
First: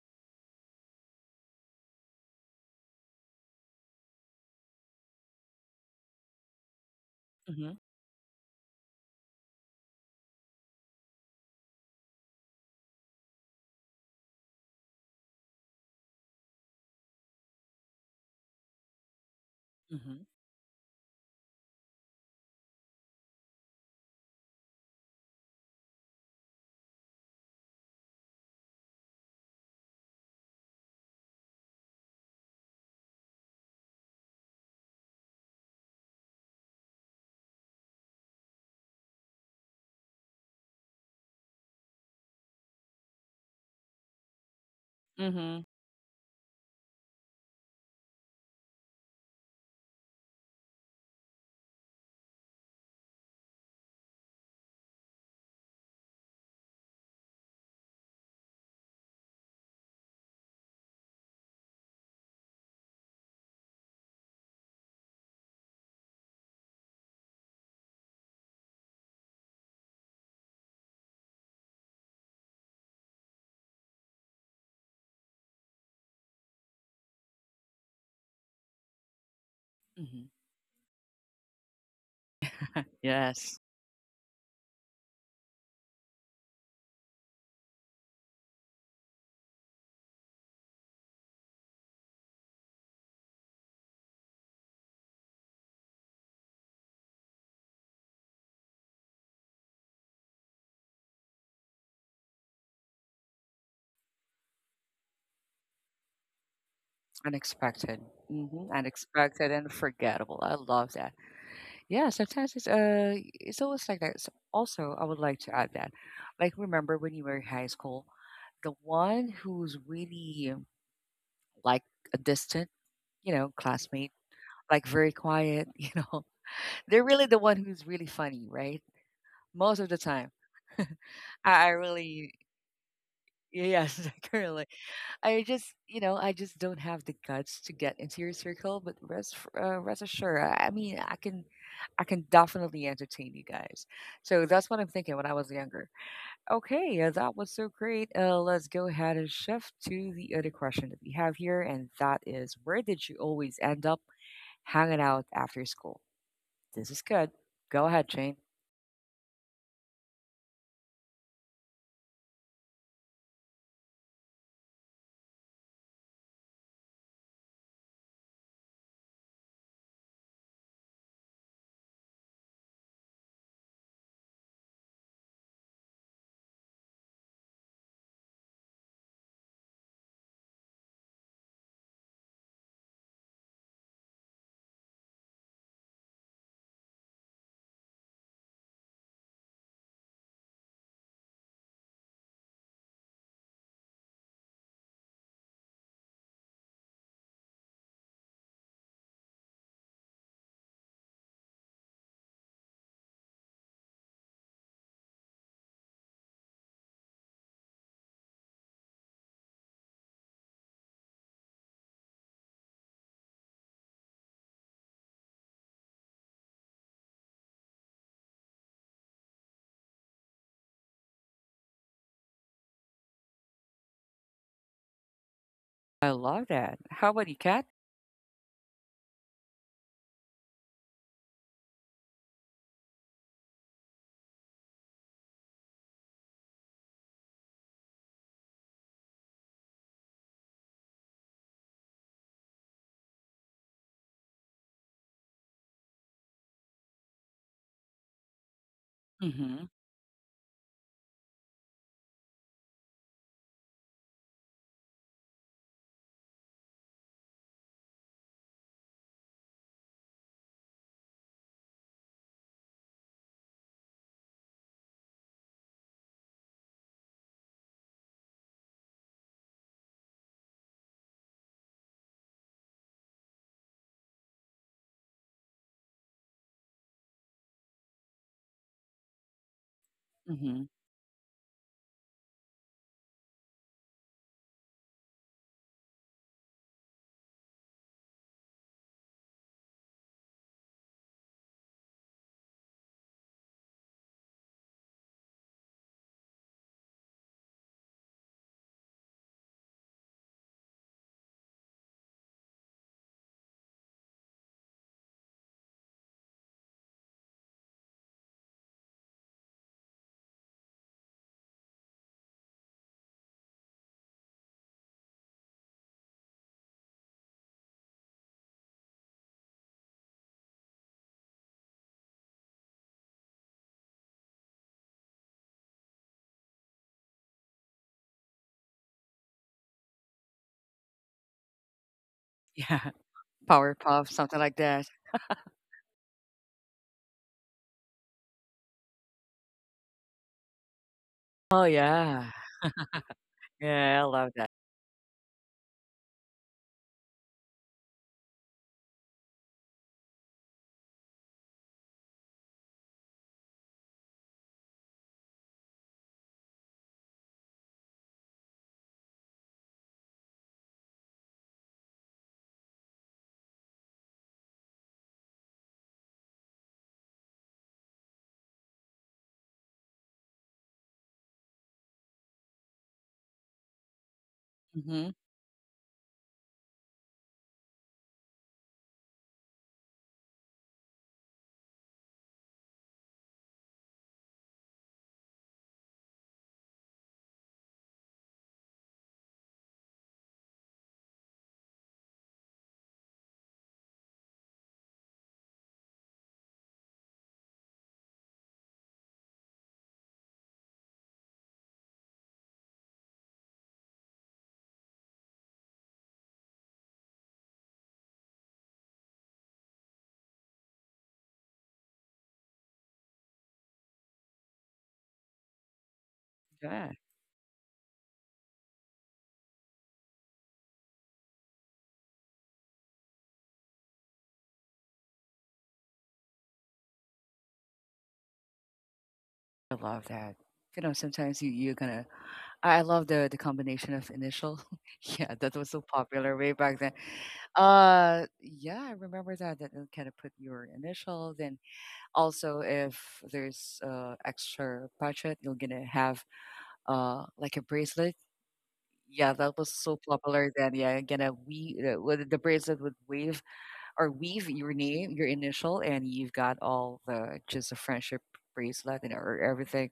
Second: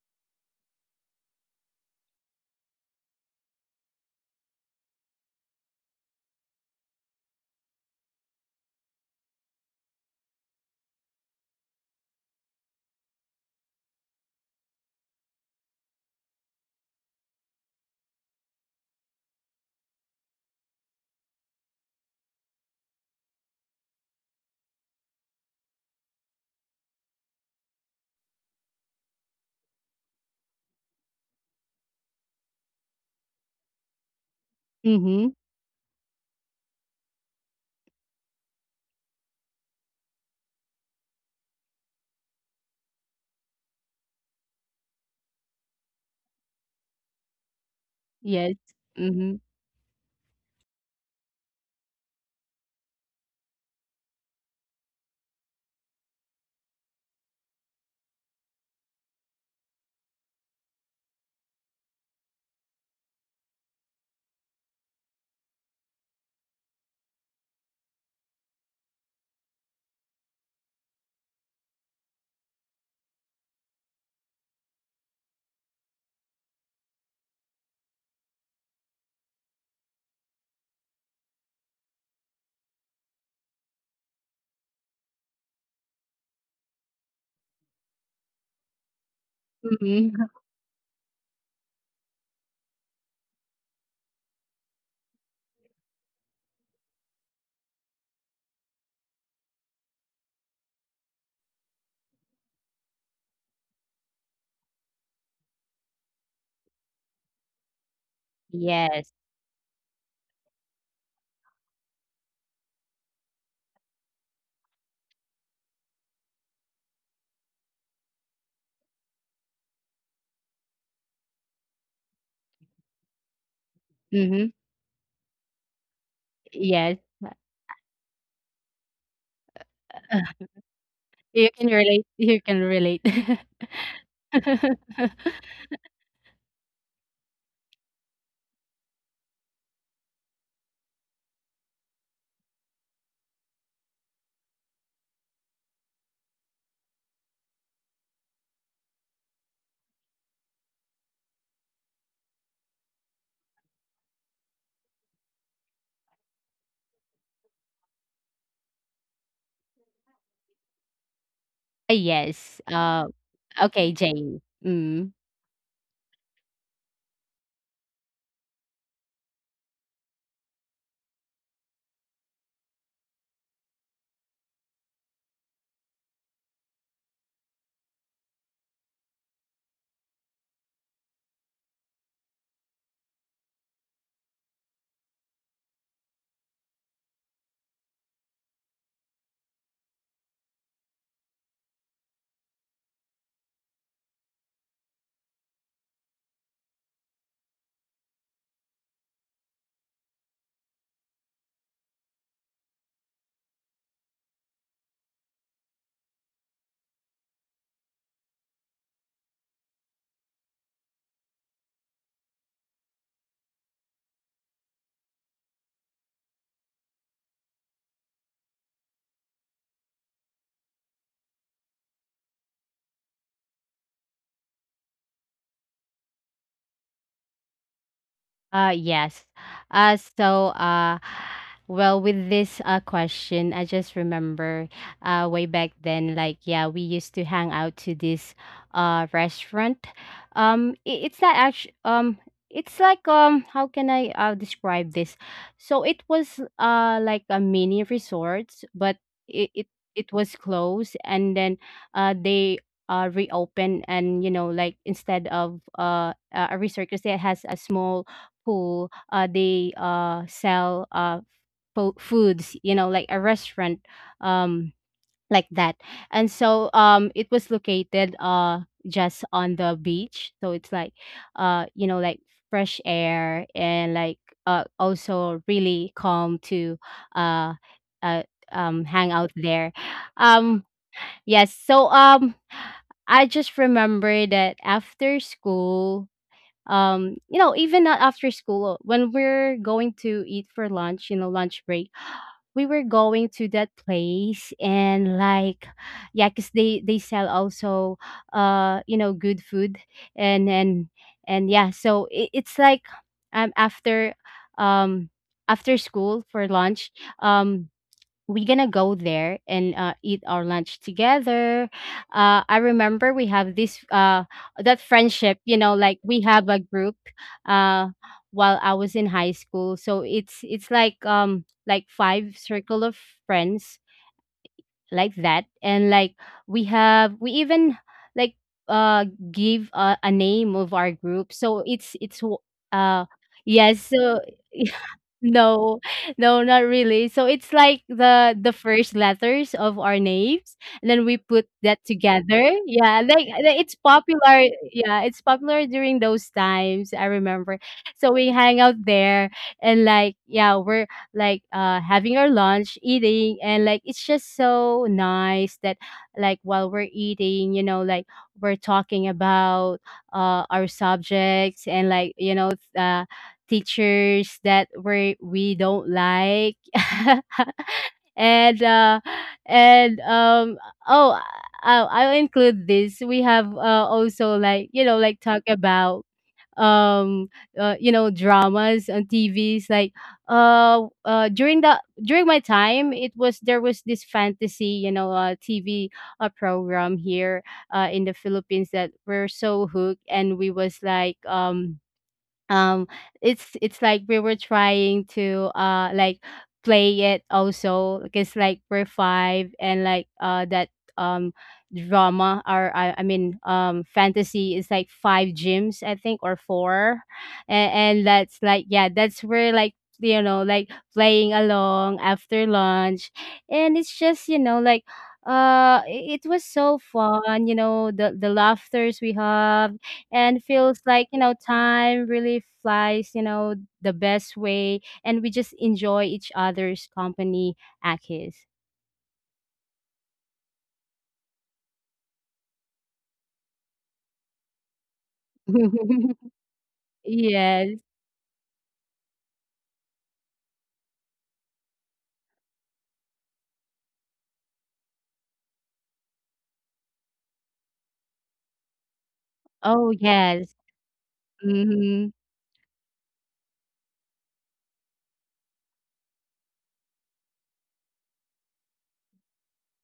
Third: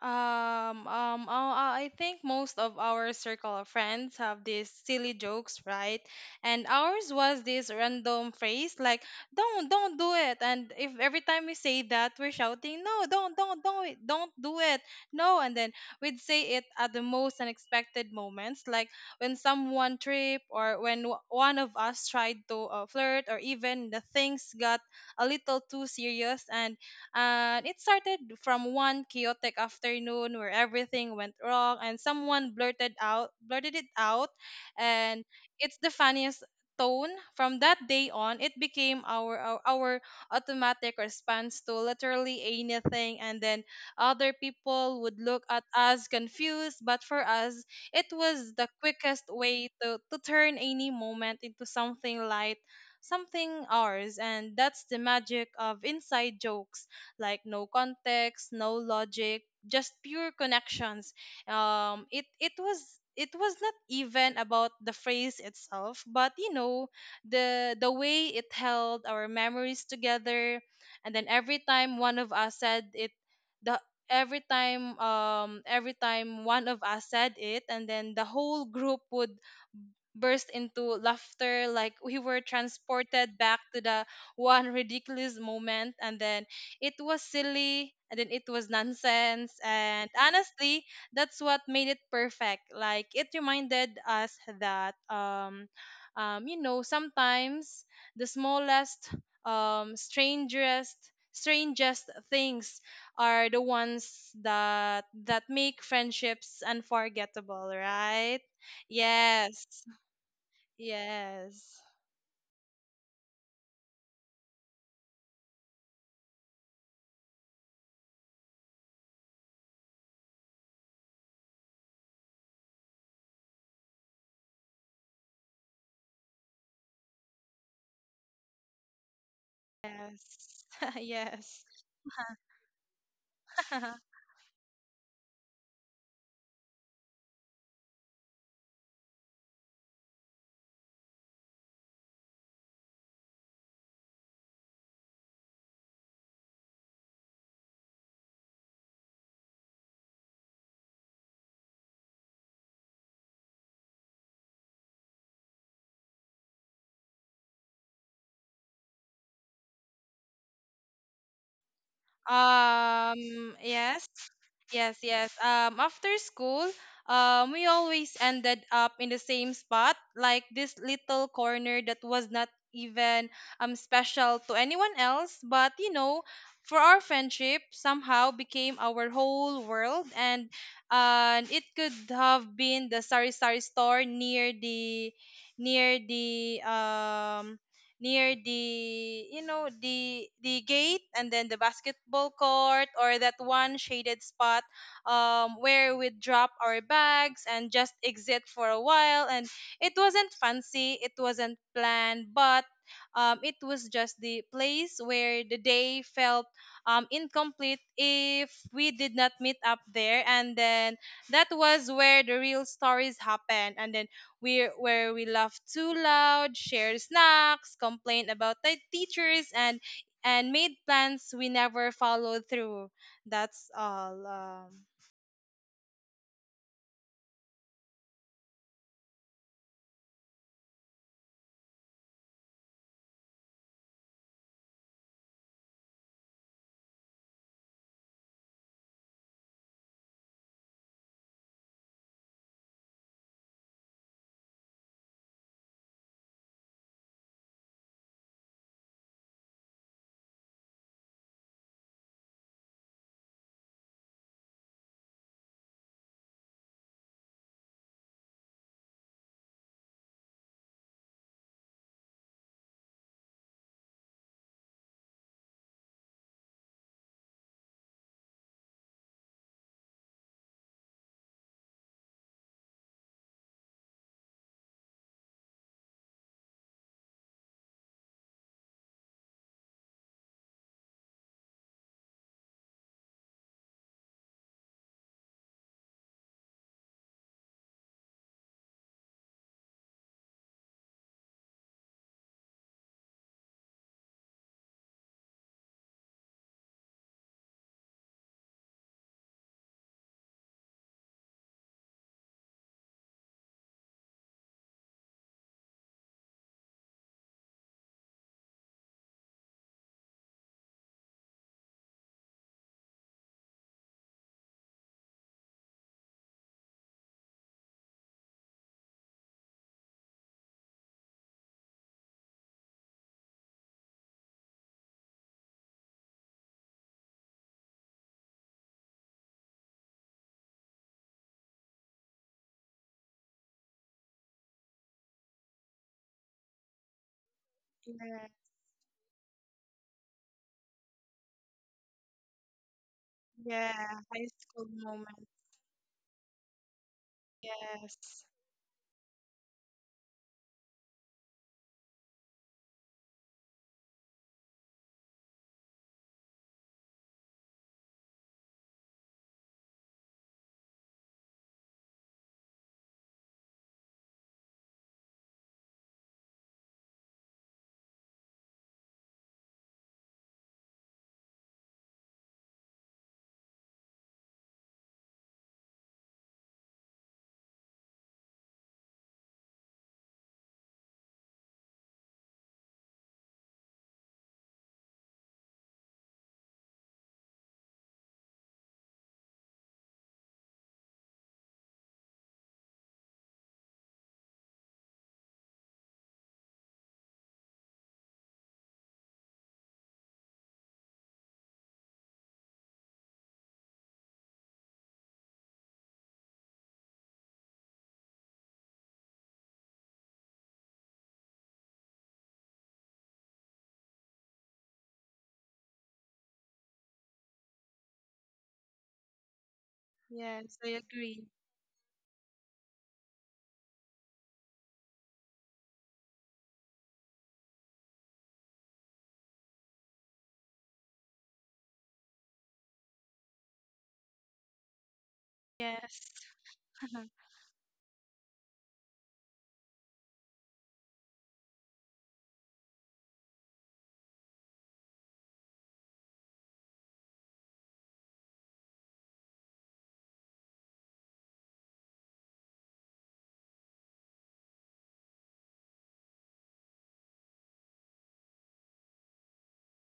Um, um, oh, I I think most of our circle of friends have these silly jokes, right? And ours was Mm-hmm. this random phrase like, "Don't, don't do it." And if every time we say that, we're shouting, "No, don't, don't, don't, it- don't do it, no!" And then we'd say it at the most unexpected moments, like when someone Mhm, tripped or when w- one of us tried to uh, flirt, or even the things got a little too serious. and and it started from one chaotic afternoon where everything went wrong and someone blurted out blurted it out, and Mm-hmm. it's the funniest tone. From that day on, it became our our, our automatic response to literally anything. And then other people would look at mhm, us confused, but for us it Yes. was the quickest Mm-hmm. way to, to turn any moment into something light, something ours. And that's the magic of inside jokes, like no context, no logic, just pure connections. Um, it it was it was not even about the phrase itself, but you know the the way it held our memories together. And then every time one of us said it, the every time um every time one of us said it, and then the whole group would mhm. burst into laughter like we were transported back Yes, to the one ridiculous moment. And then it was silly and then it was nonsense. And Mm-hmm. honestly, that's what made it perfect. Like it reminded us that, um, um, you know, sometimes the smallest, um, strangest, strangest things are the ones that that make friendships unforgettable, unexpected. right? Mhm, Yes. unexpected and Yes. forgettable. I love that. Yes. Yeah, sometimes it's uh, it's always like that. So also, I would like to add that, like, remember when you were in high school, the one who's really like a distant, you know, classmate, Mm-hmm. like very quiet, you know, Yes. they're really the one who's really funny, right? Most of the Uh, time. Yes. I you Yes. I can relate. really, You can relate. yes, currently. I just, you know, I just don't have the guts to get into your circle. But rest, f- uh, rest assured, I I mean, I can, I can definitely entertain you guys. So that's what I'm thinking when I was younger. Okay, uh, that was so great. Uh, let's go ahead and shift to the other question that we have here, and that is, where did you always end up hanging out after school? This is good. Go ahead, Jane. Yes. Uh, Um, okay, yes. Jane. Yes, Mm. yes. Um, after school, um, we always ended up in the same spot, like this little corner that was not even um special to anyone else, but you know, for our friendship somehow became our whole world. and and it could have been the sari sari store near the near the um near the, you know, the the gate, and then the basketball court, or that one shaded spot um, where we drop our bags and just exit for a while. And it wasn't fancy, it wasn't planned, but um, it was just the place where the day felt um, incomplete if we did not meet up there. And then that was where the real stories happen, and then where, where we laugh too loud, share snacks, complain about the teachers, and and made plans we never followed through. That's all. Um, I love that. How about you, Kat? Uh, yes. Uh, so, uh, well, with this uh, question, I just remember uh, way back then, like, yeah, we used to hang out to this uh, restaurant. Um, i- it's not actually, um, it's like, um, how can I uh, describe this? So it was uh, like a mini resort, but it, Mm-hmm. it, it was closed, and then uh, they uh, reopen, and you know, like instead of uh, a a resort, because it has a small who uh, they uh, sell uh, fo- foods, you know, like a restaurant, um, like that. And so um, it was located uh, just on the beach. So it's like, uh, you know, like fresh air, and like uh, also really calm to uh, uh, um, hang out there. Mm-hmm. Um, yes. So um, I just remember that after school, um you know, even not after school, when we're going to eat for lunch, you know, lunch break, we were going to that place. And like, yeah, because they they sell also uh you know, good food. And and and yeah, so it, it's like um after um after school for lunch um we're gonna go there and uh, eat our lunch together. Uh, I remember we have this uh, that friendship, you know, like we have a group uh, while I was in high school. So it's it's like um like five circle of friends like that. And like we have we even like uh give a, a name of our group. So it's it's w- Yeah. uh yes Powerpuff, so something like that. no, no, not really. So it's like Yeah, the the first letters of our names, and then we put Oh that yeah. together. Yeah, like like it's Yeah, yeah, I high love popular. that. school Yeah, it's moment. popular during those times. I remember. So Yes, we hang out there, and like yeah, we're like uh having our lunch, eating, and like it's just so nice that like while we're eating, you know, like we're talking about uh our subjects and like you know uh teachers that we we don't like and uh and um oh I'll, I'll include this we have uh, also like you know Mhm. like talk about um uh, you know dramas on T Vs like uh uh during the during my time it was there was this fantasy you know uh T V uh, program here uh in the Philippines that we're so hooked and we was like um um it's it's like we were trying to uh like play it also because like we're five and like uh that um drama or I, I mean um fantasy is like five gyms I think or four and, and that's like yeah that's where like you know like playing along after lunch and it's just you know like uh i- it was so Yeah, fun you know the the laughters we have and yes, I feels like you agree. know time really flies you know the best way and we just enjoy each other's company akis I love that. You know, sometimes you you're gonna I I love the the combination of initial. Yeah, that was so Yes, popular way back then. yes. Uh, yeah, I remember that. That kind of put your initial. Then also, if there's uh extra budget, you're gonna have uh like a bracelet. Yeah, that was so Oh popular yes. then. Yeah, gonna we uh, Hmm. with the bracelet would wave or weave your name, your initial, and you've got all the just a friendship bracelet and or everything.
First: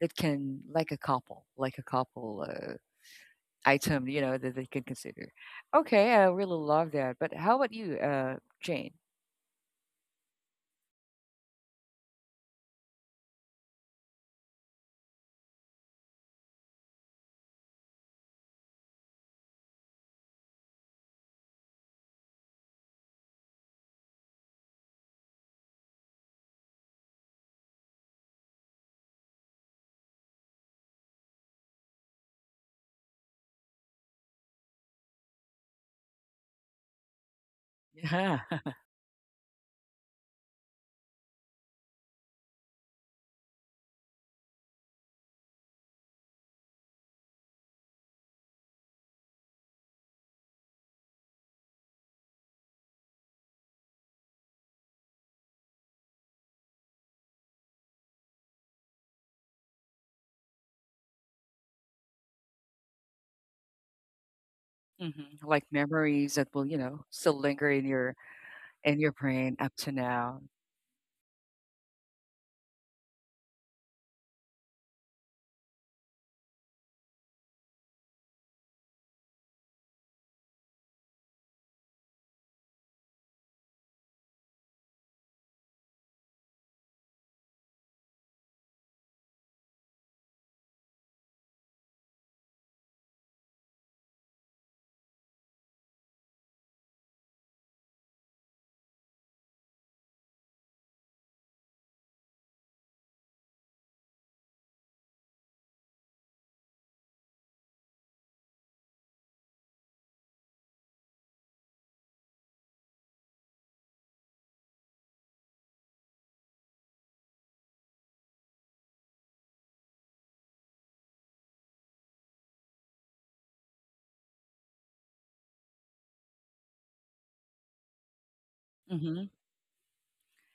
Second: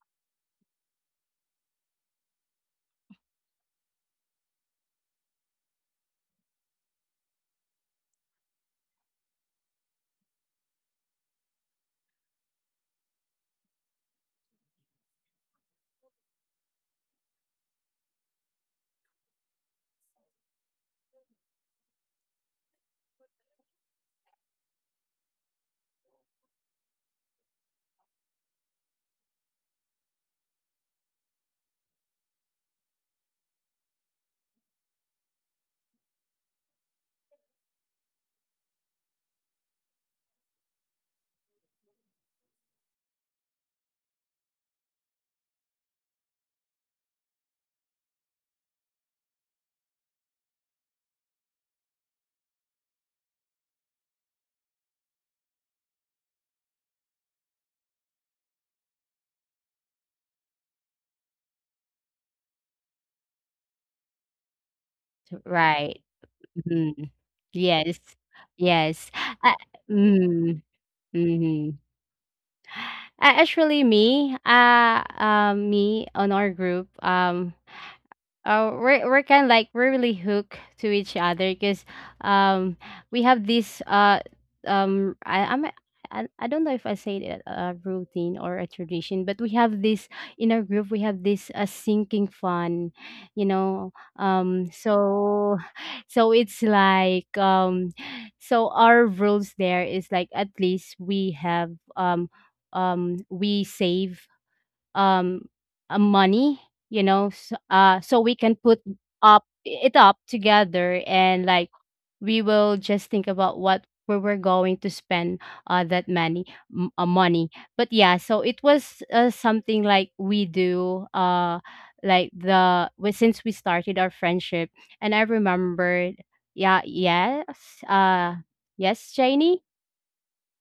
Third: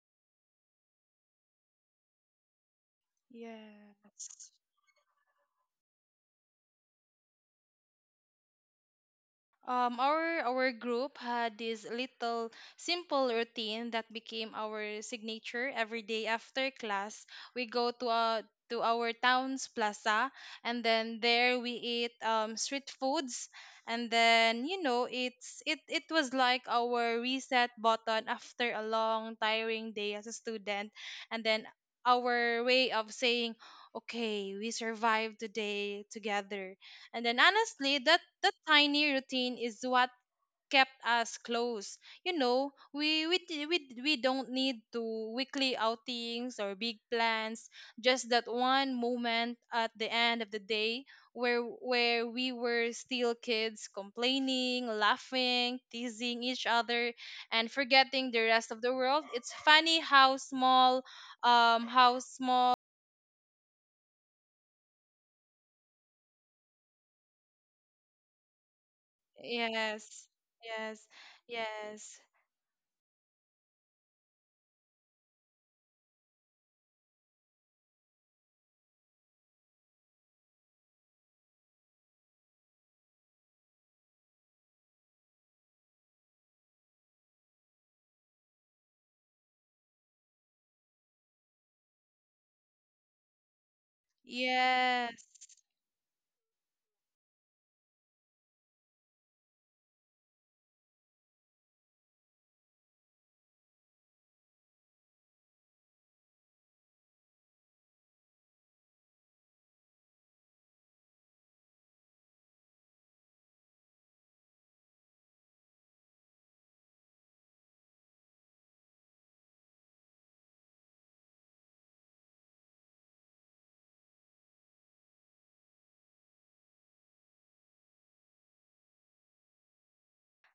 That can like a couple, like a couple uh, item, you know, yes. that they can consider. Okay, I really love that. But how about you, uh, Jane? Um, our our group had this little simple routine that became our signature every day after class. We go to a to our town's plaza, and then there we eat um, street foods, and then you know it's it it was like our reset button after a long tiring day as a student. And then our way of saying, okay, we survived today together. And then honestly, that Yeah. that tiny routine is what kept us close. You know, we we d- we d- we don't need to weekly outings or big plans. Just that one moment at the end of the day where where we were still kids, complaining, laughing, teasing each other, and forgetting the rest of the world. It's funny how small, um, how small. Hmm. Like Right. memories that will, you Hmm. know, still linger in Yes. your in Yes. your I, brain up to Yes, now. mm, yes, hmm yes. Uh, actually me uh, uh me on our group um uh, we're we're kind of like we're really hooked to each other because um we have this uh um I I'm a- I, I don't know if I say it a routine or a tradition, but we have this in our group. We have this uh, sinking fun, you know. Um, Yes. so so it's like um, so our rules there is like at least we have um um we save um uh, money you know so, uh so we can put up it up together and like we will just think about what we were going to spend uh that money m- uh, money. But yeah so it was uh, something like we do uh like the we- since we started our friendship and I remembered. Yeah, yes. Uh, yes Mm-hmm. janie.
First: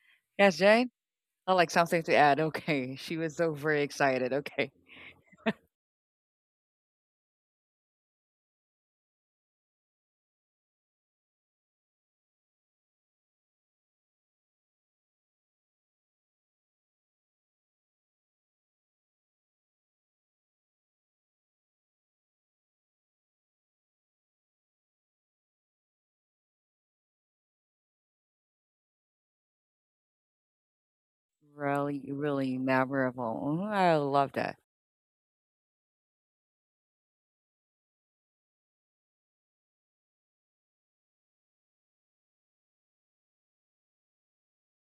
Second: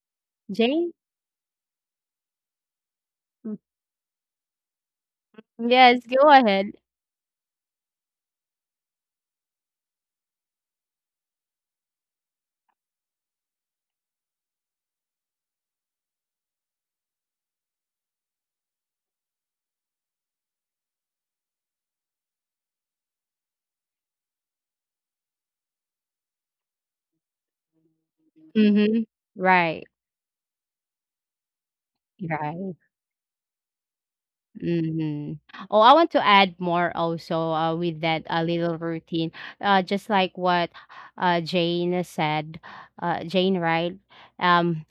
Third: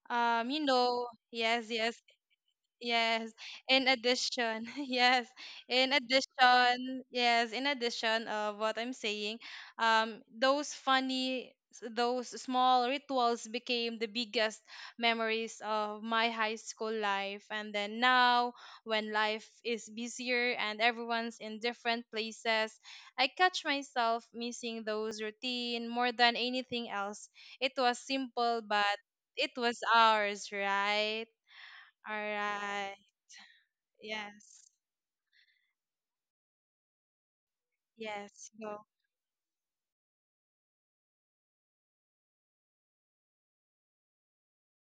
Um, Yes, you Jane. Jane. know, I yes, like yes. something to add. Okay, she Yes. was so Mm, very In excited. addition, Okay, yes. In yes, go ahead. addition, yes. In addition of what I'm saying, um, those funny, s- those small rituals became the biggest memories of my high school life. And then now, when life is busier and everyone's in different places, I catch myself missing those routine more than anything else. It was simple, but Mm-hmm. it was Right. ours, right? really, All really Right. right. memorable. Mm, I love that. Yes. Mhm. Oh, I want to add more also uh, with that uh, Yes. little Go. routine. Uh, just like what uh, Jane said, uh, Jane, right? Um,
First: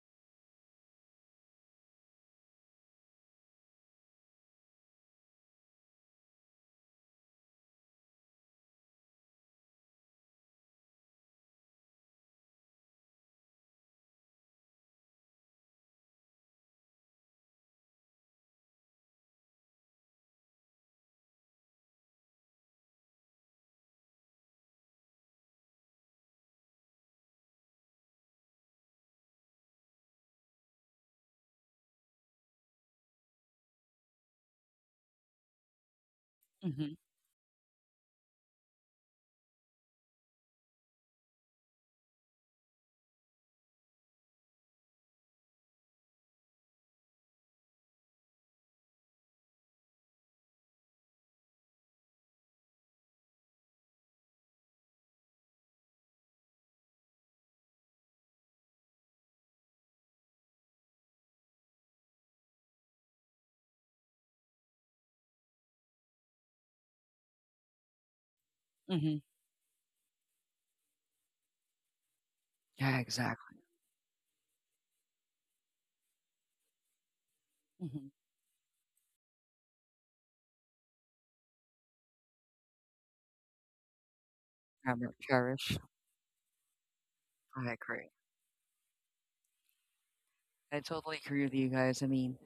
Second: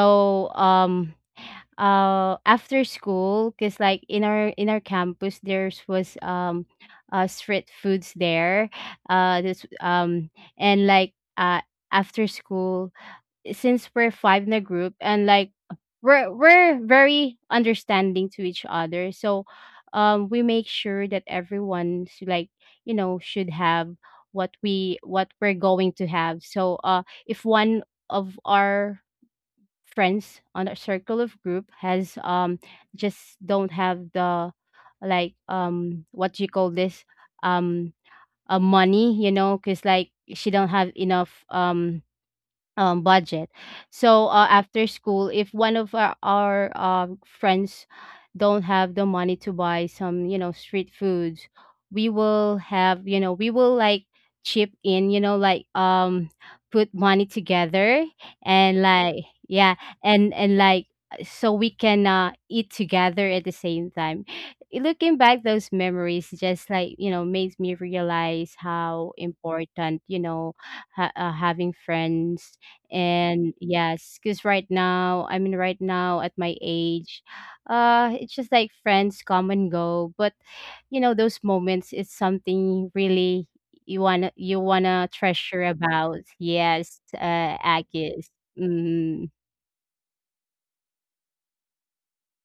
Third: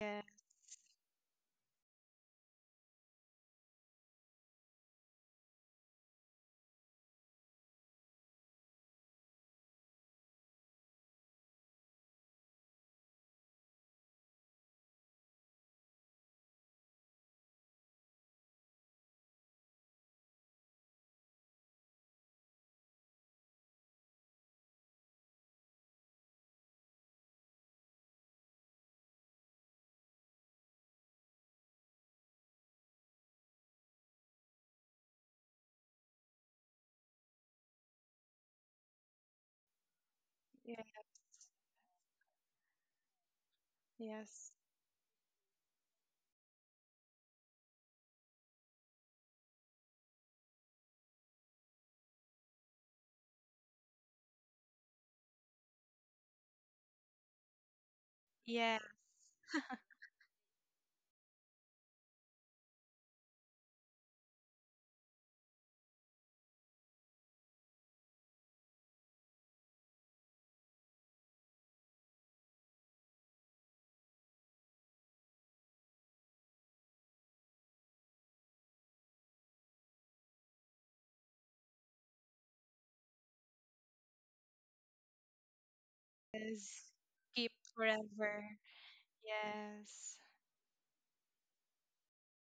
Yeah. um, uh, after school, cause like in our in our campus, there's was um, uh, street foods there. Uh, this um, and like uh, after school since we're five in a group and like we're we're very understanding to each other so um we make sure that everyone's like you know should have what we what we're going to have. So uh if one of our friends on our circle of group has um just don't have the like um what do you call Hmm. this, um uh, money, you know, because like she don't have Yes. enough um um, budget. So uh, Yes. after school, if one of our, our um, friends don't have the money to buy some, you know, street foods, we will have, you know, we will like chip in, you know, like um, put money together Yes. and like yeah, and and like so we can uh, eat together at the same time. Looking back, those memories just like you know makes me realize how Hmm. important you know ha- uh, having friends. Yeah, And exactly. yes, because right now, I mean, right now at my age, Hmm. uh, it's just like friends come and go. But you know, those moments, it's something really you wanna you wanna treasure Cherish. about. Yes. Yes, Keep uh, I agree. Agis. forever. Mm, Yes. I totally agree with you guys. I mean,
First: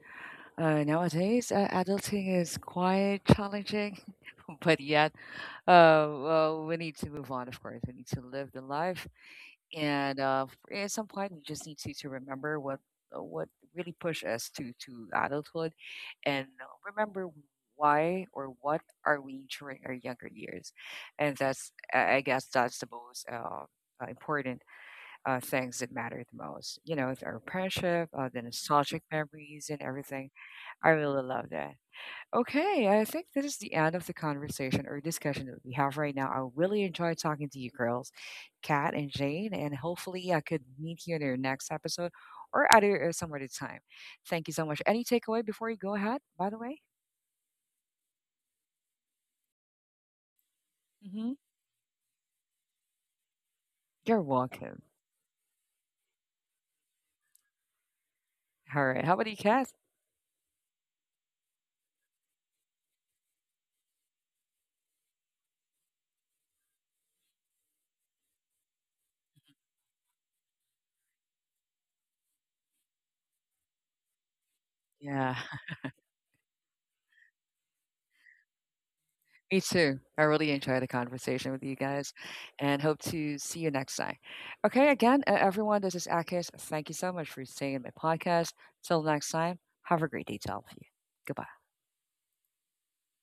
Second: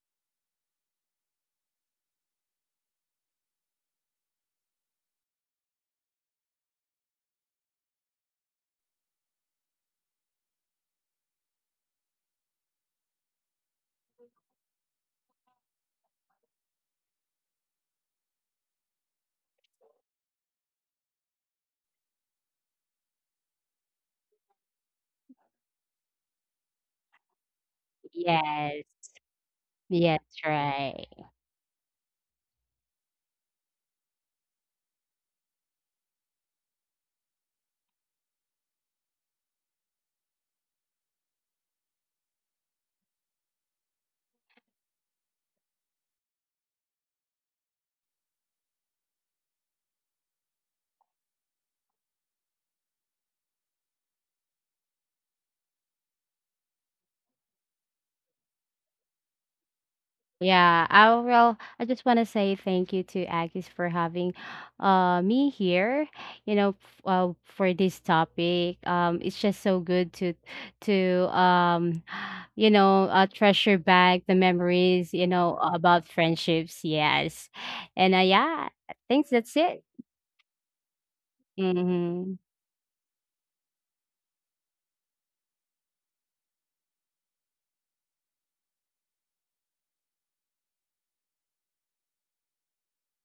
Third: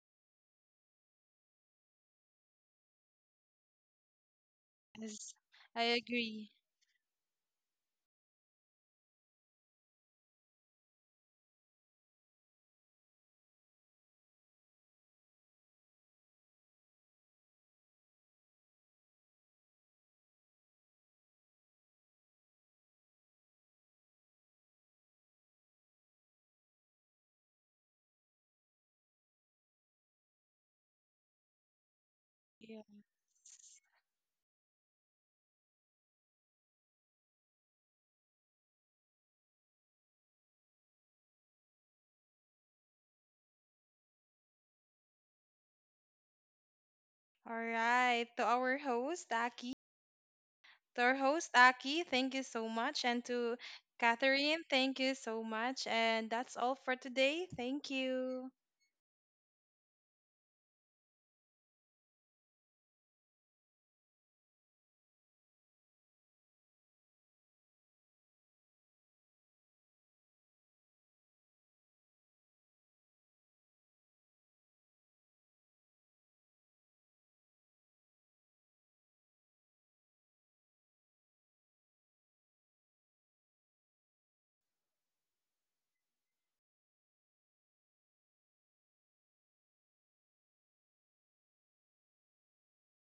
uh, nowadays, uh, adulting is quite challenging, but yet, Yes. I uh, agree. well, we need to move on. Of course, we need to live the life, and uh, f- at some point, we just need to, to remember what uh, what really pushed us to to adulthood, and remember why or what are we during our younger years, and that's I I guess that's the most uh, uh, important uh, things that matter the most. You know, our friendship, uh, the yes, nostalgic memories, and yes, everything. I right. really love that. Okay, Yes. I think this is the end of the conversation or discussion that we have right now. I really enjoyed talking to you girls, Kat and Jane, and hopefully I could meet you in your next episode or other uh, some other time. Thank you so much. Any takeaway before you go ahead, by the way? All right. To our host, Aki. To our Hmm. host, Aki, thank you so much. And to You're Catherine, welcome. thank you so much. And that's all for today. Thank you. All right. How about you, Kat? Yeah, I well, I just want to say thank you to Agis for having uh me here, you know, f- uh, for this topic. Um, it's just so good to to um you know, uh, treasure back the memories, you Yeah. know, about friendships. Yes. And uh, yeah, I think that's Me it. too. I really enjoyed the conversation with you guys Mhm. and hope to see you next time. Okay, again, uh, everyone, this is Akis. Thank you so much for staying in my podcast. Till next time, have a great day to all of you. Goodbye.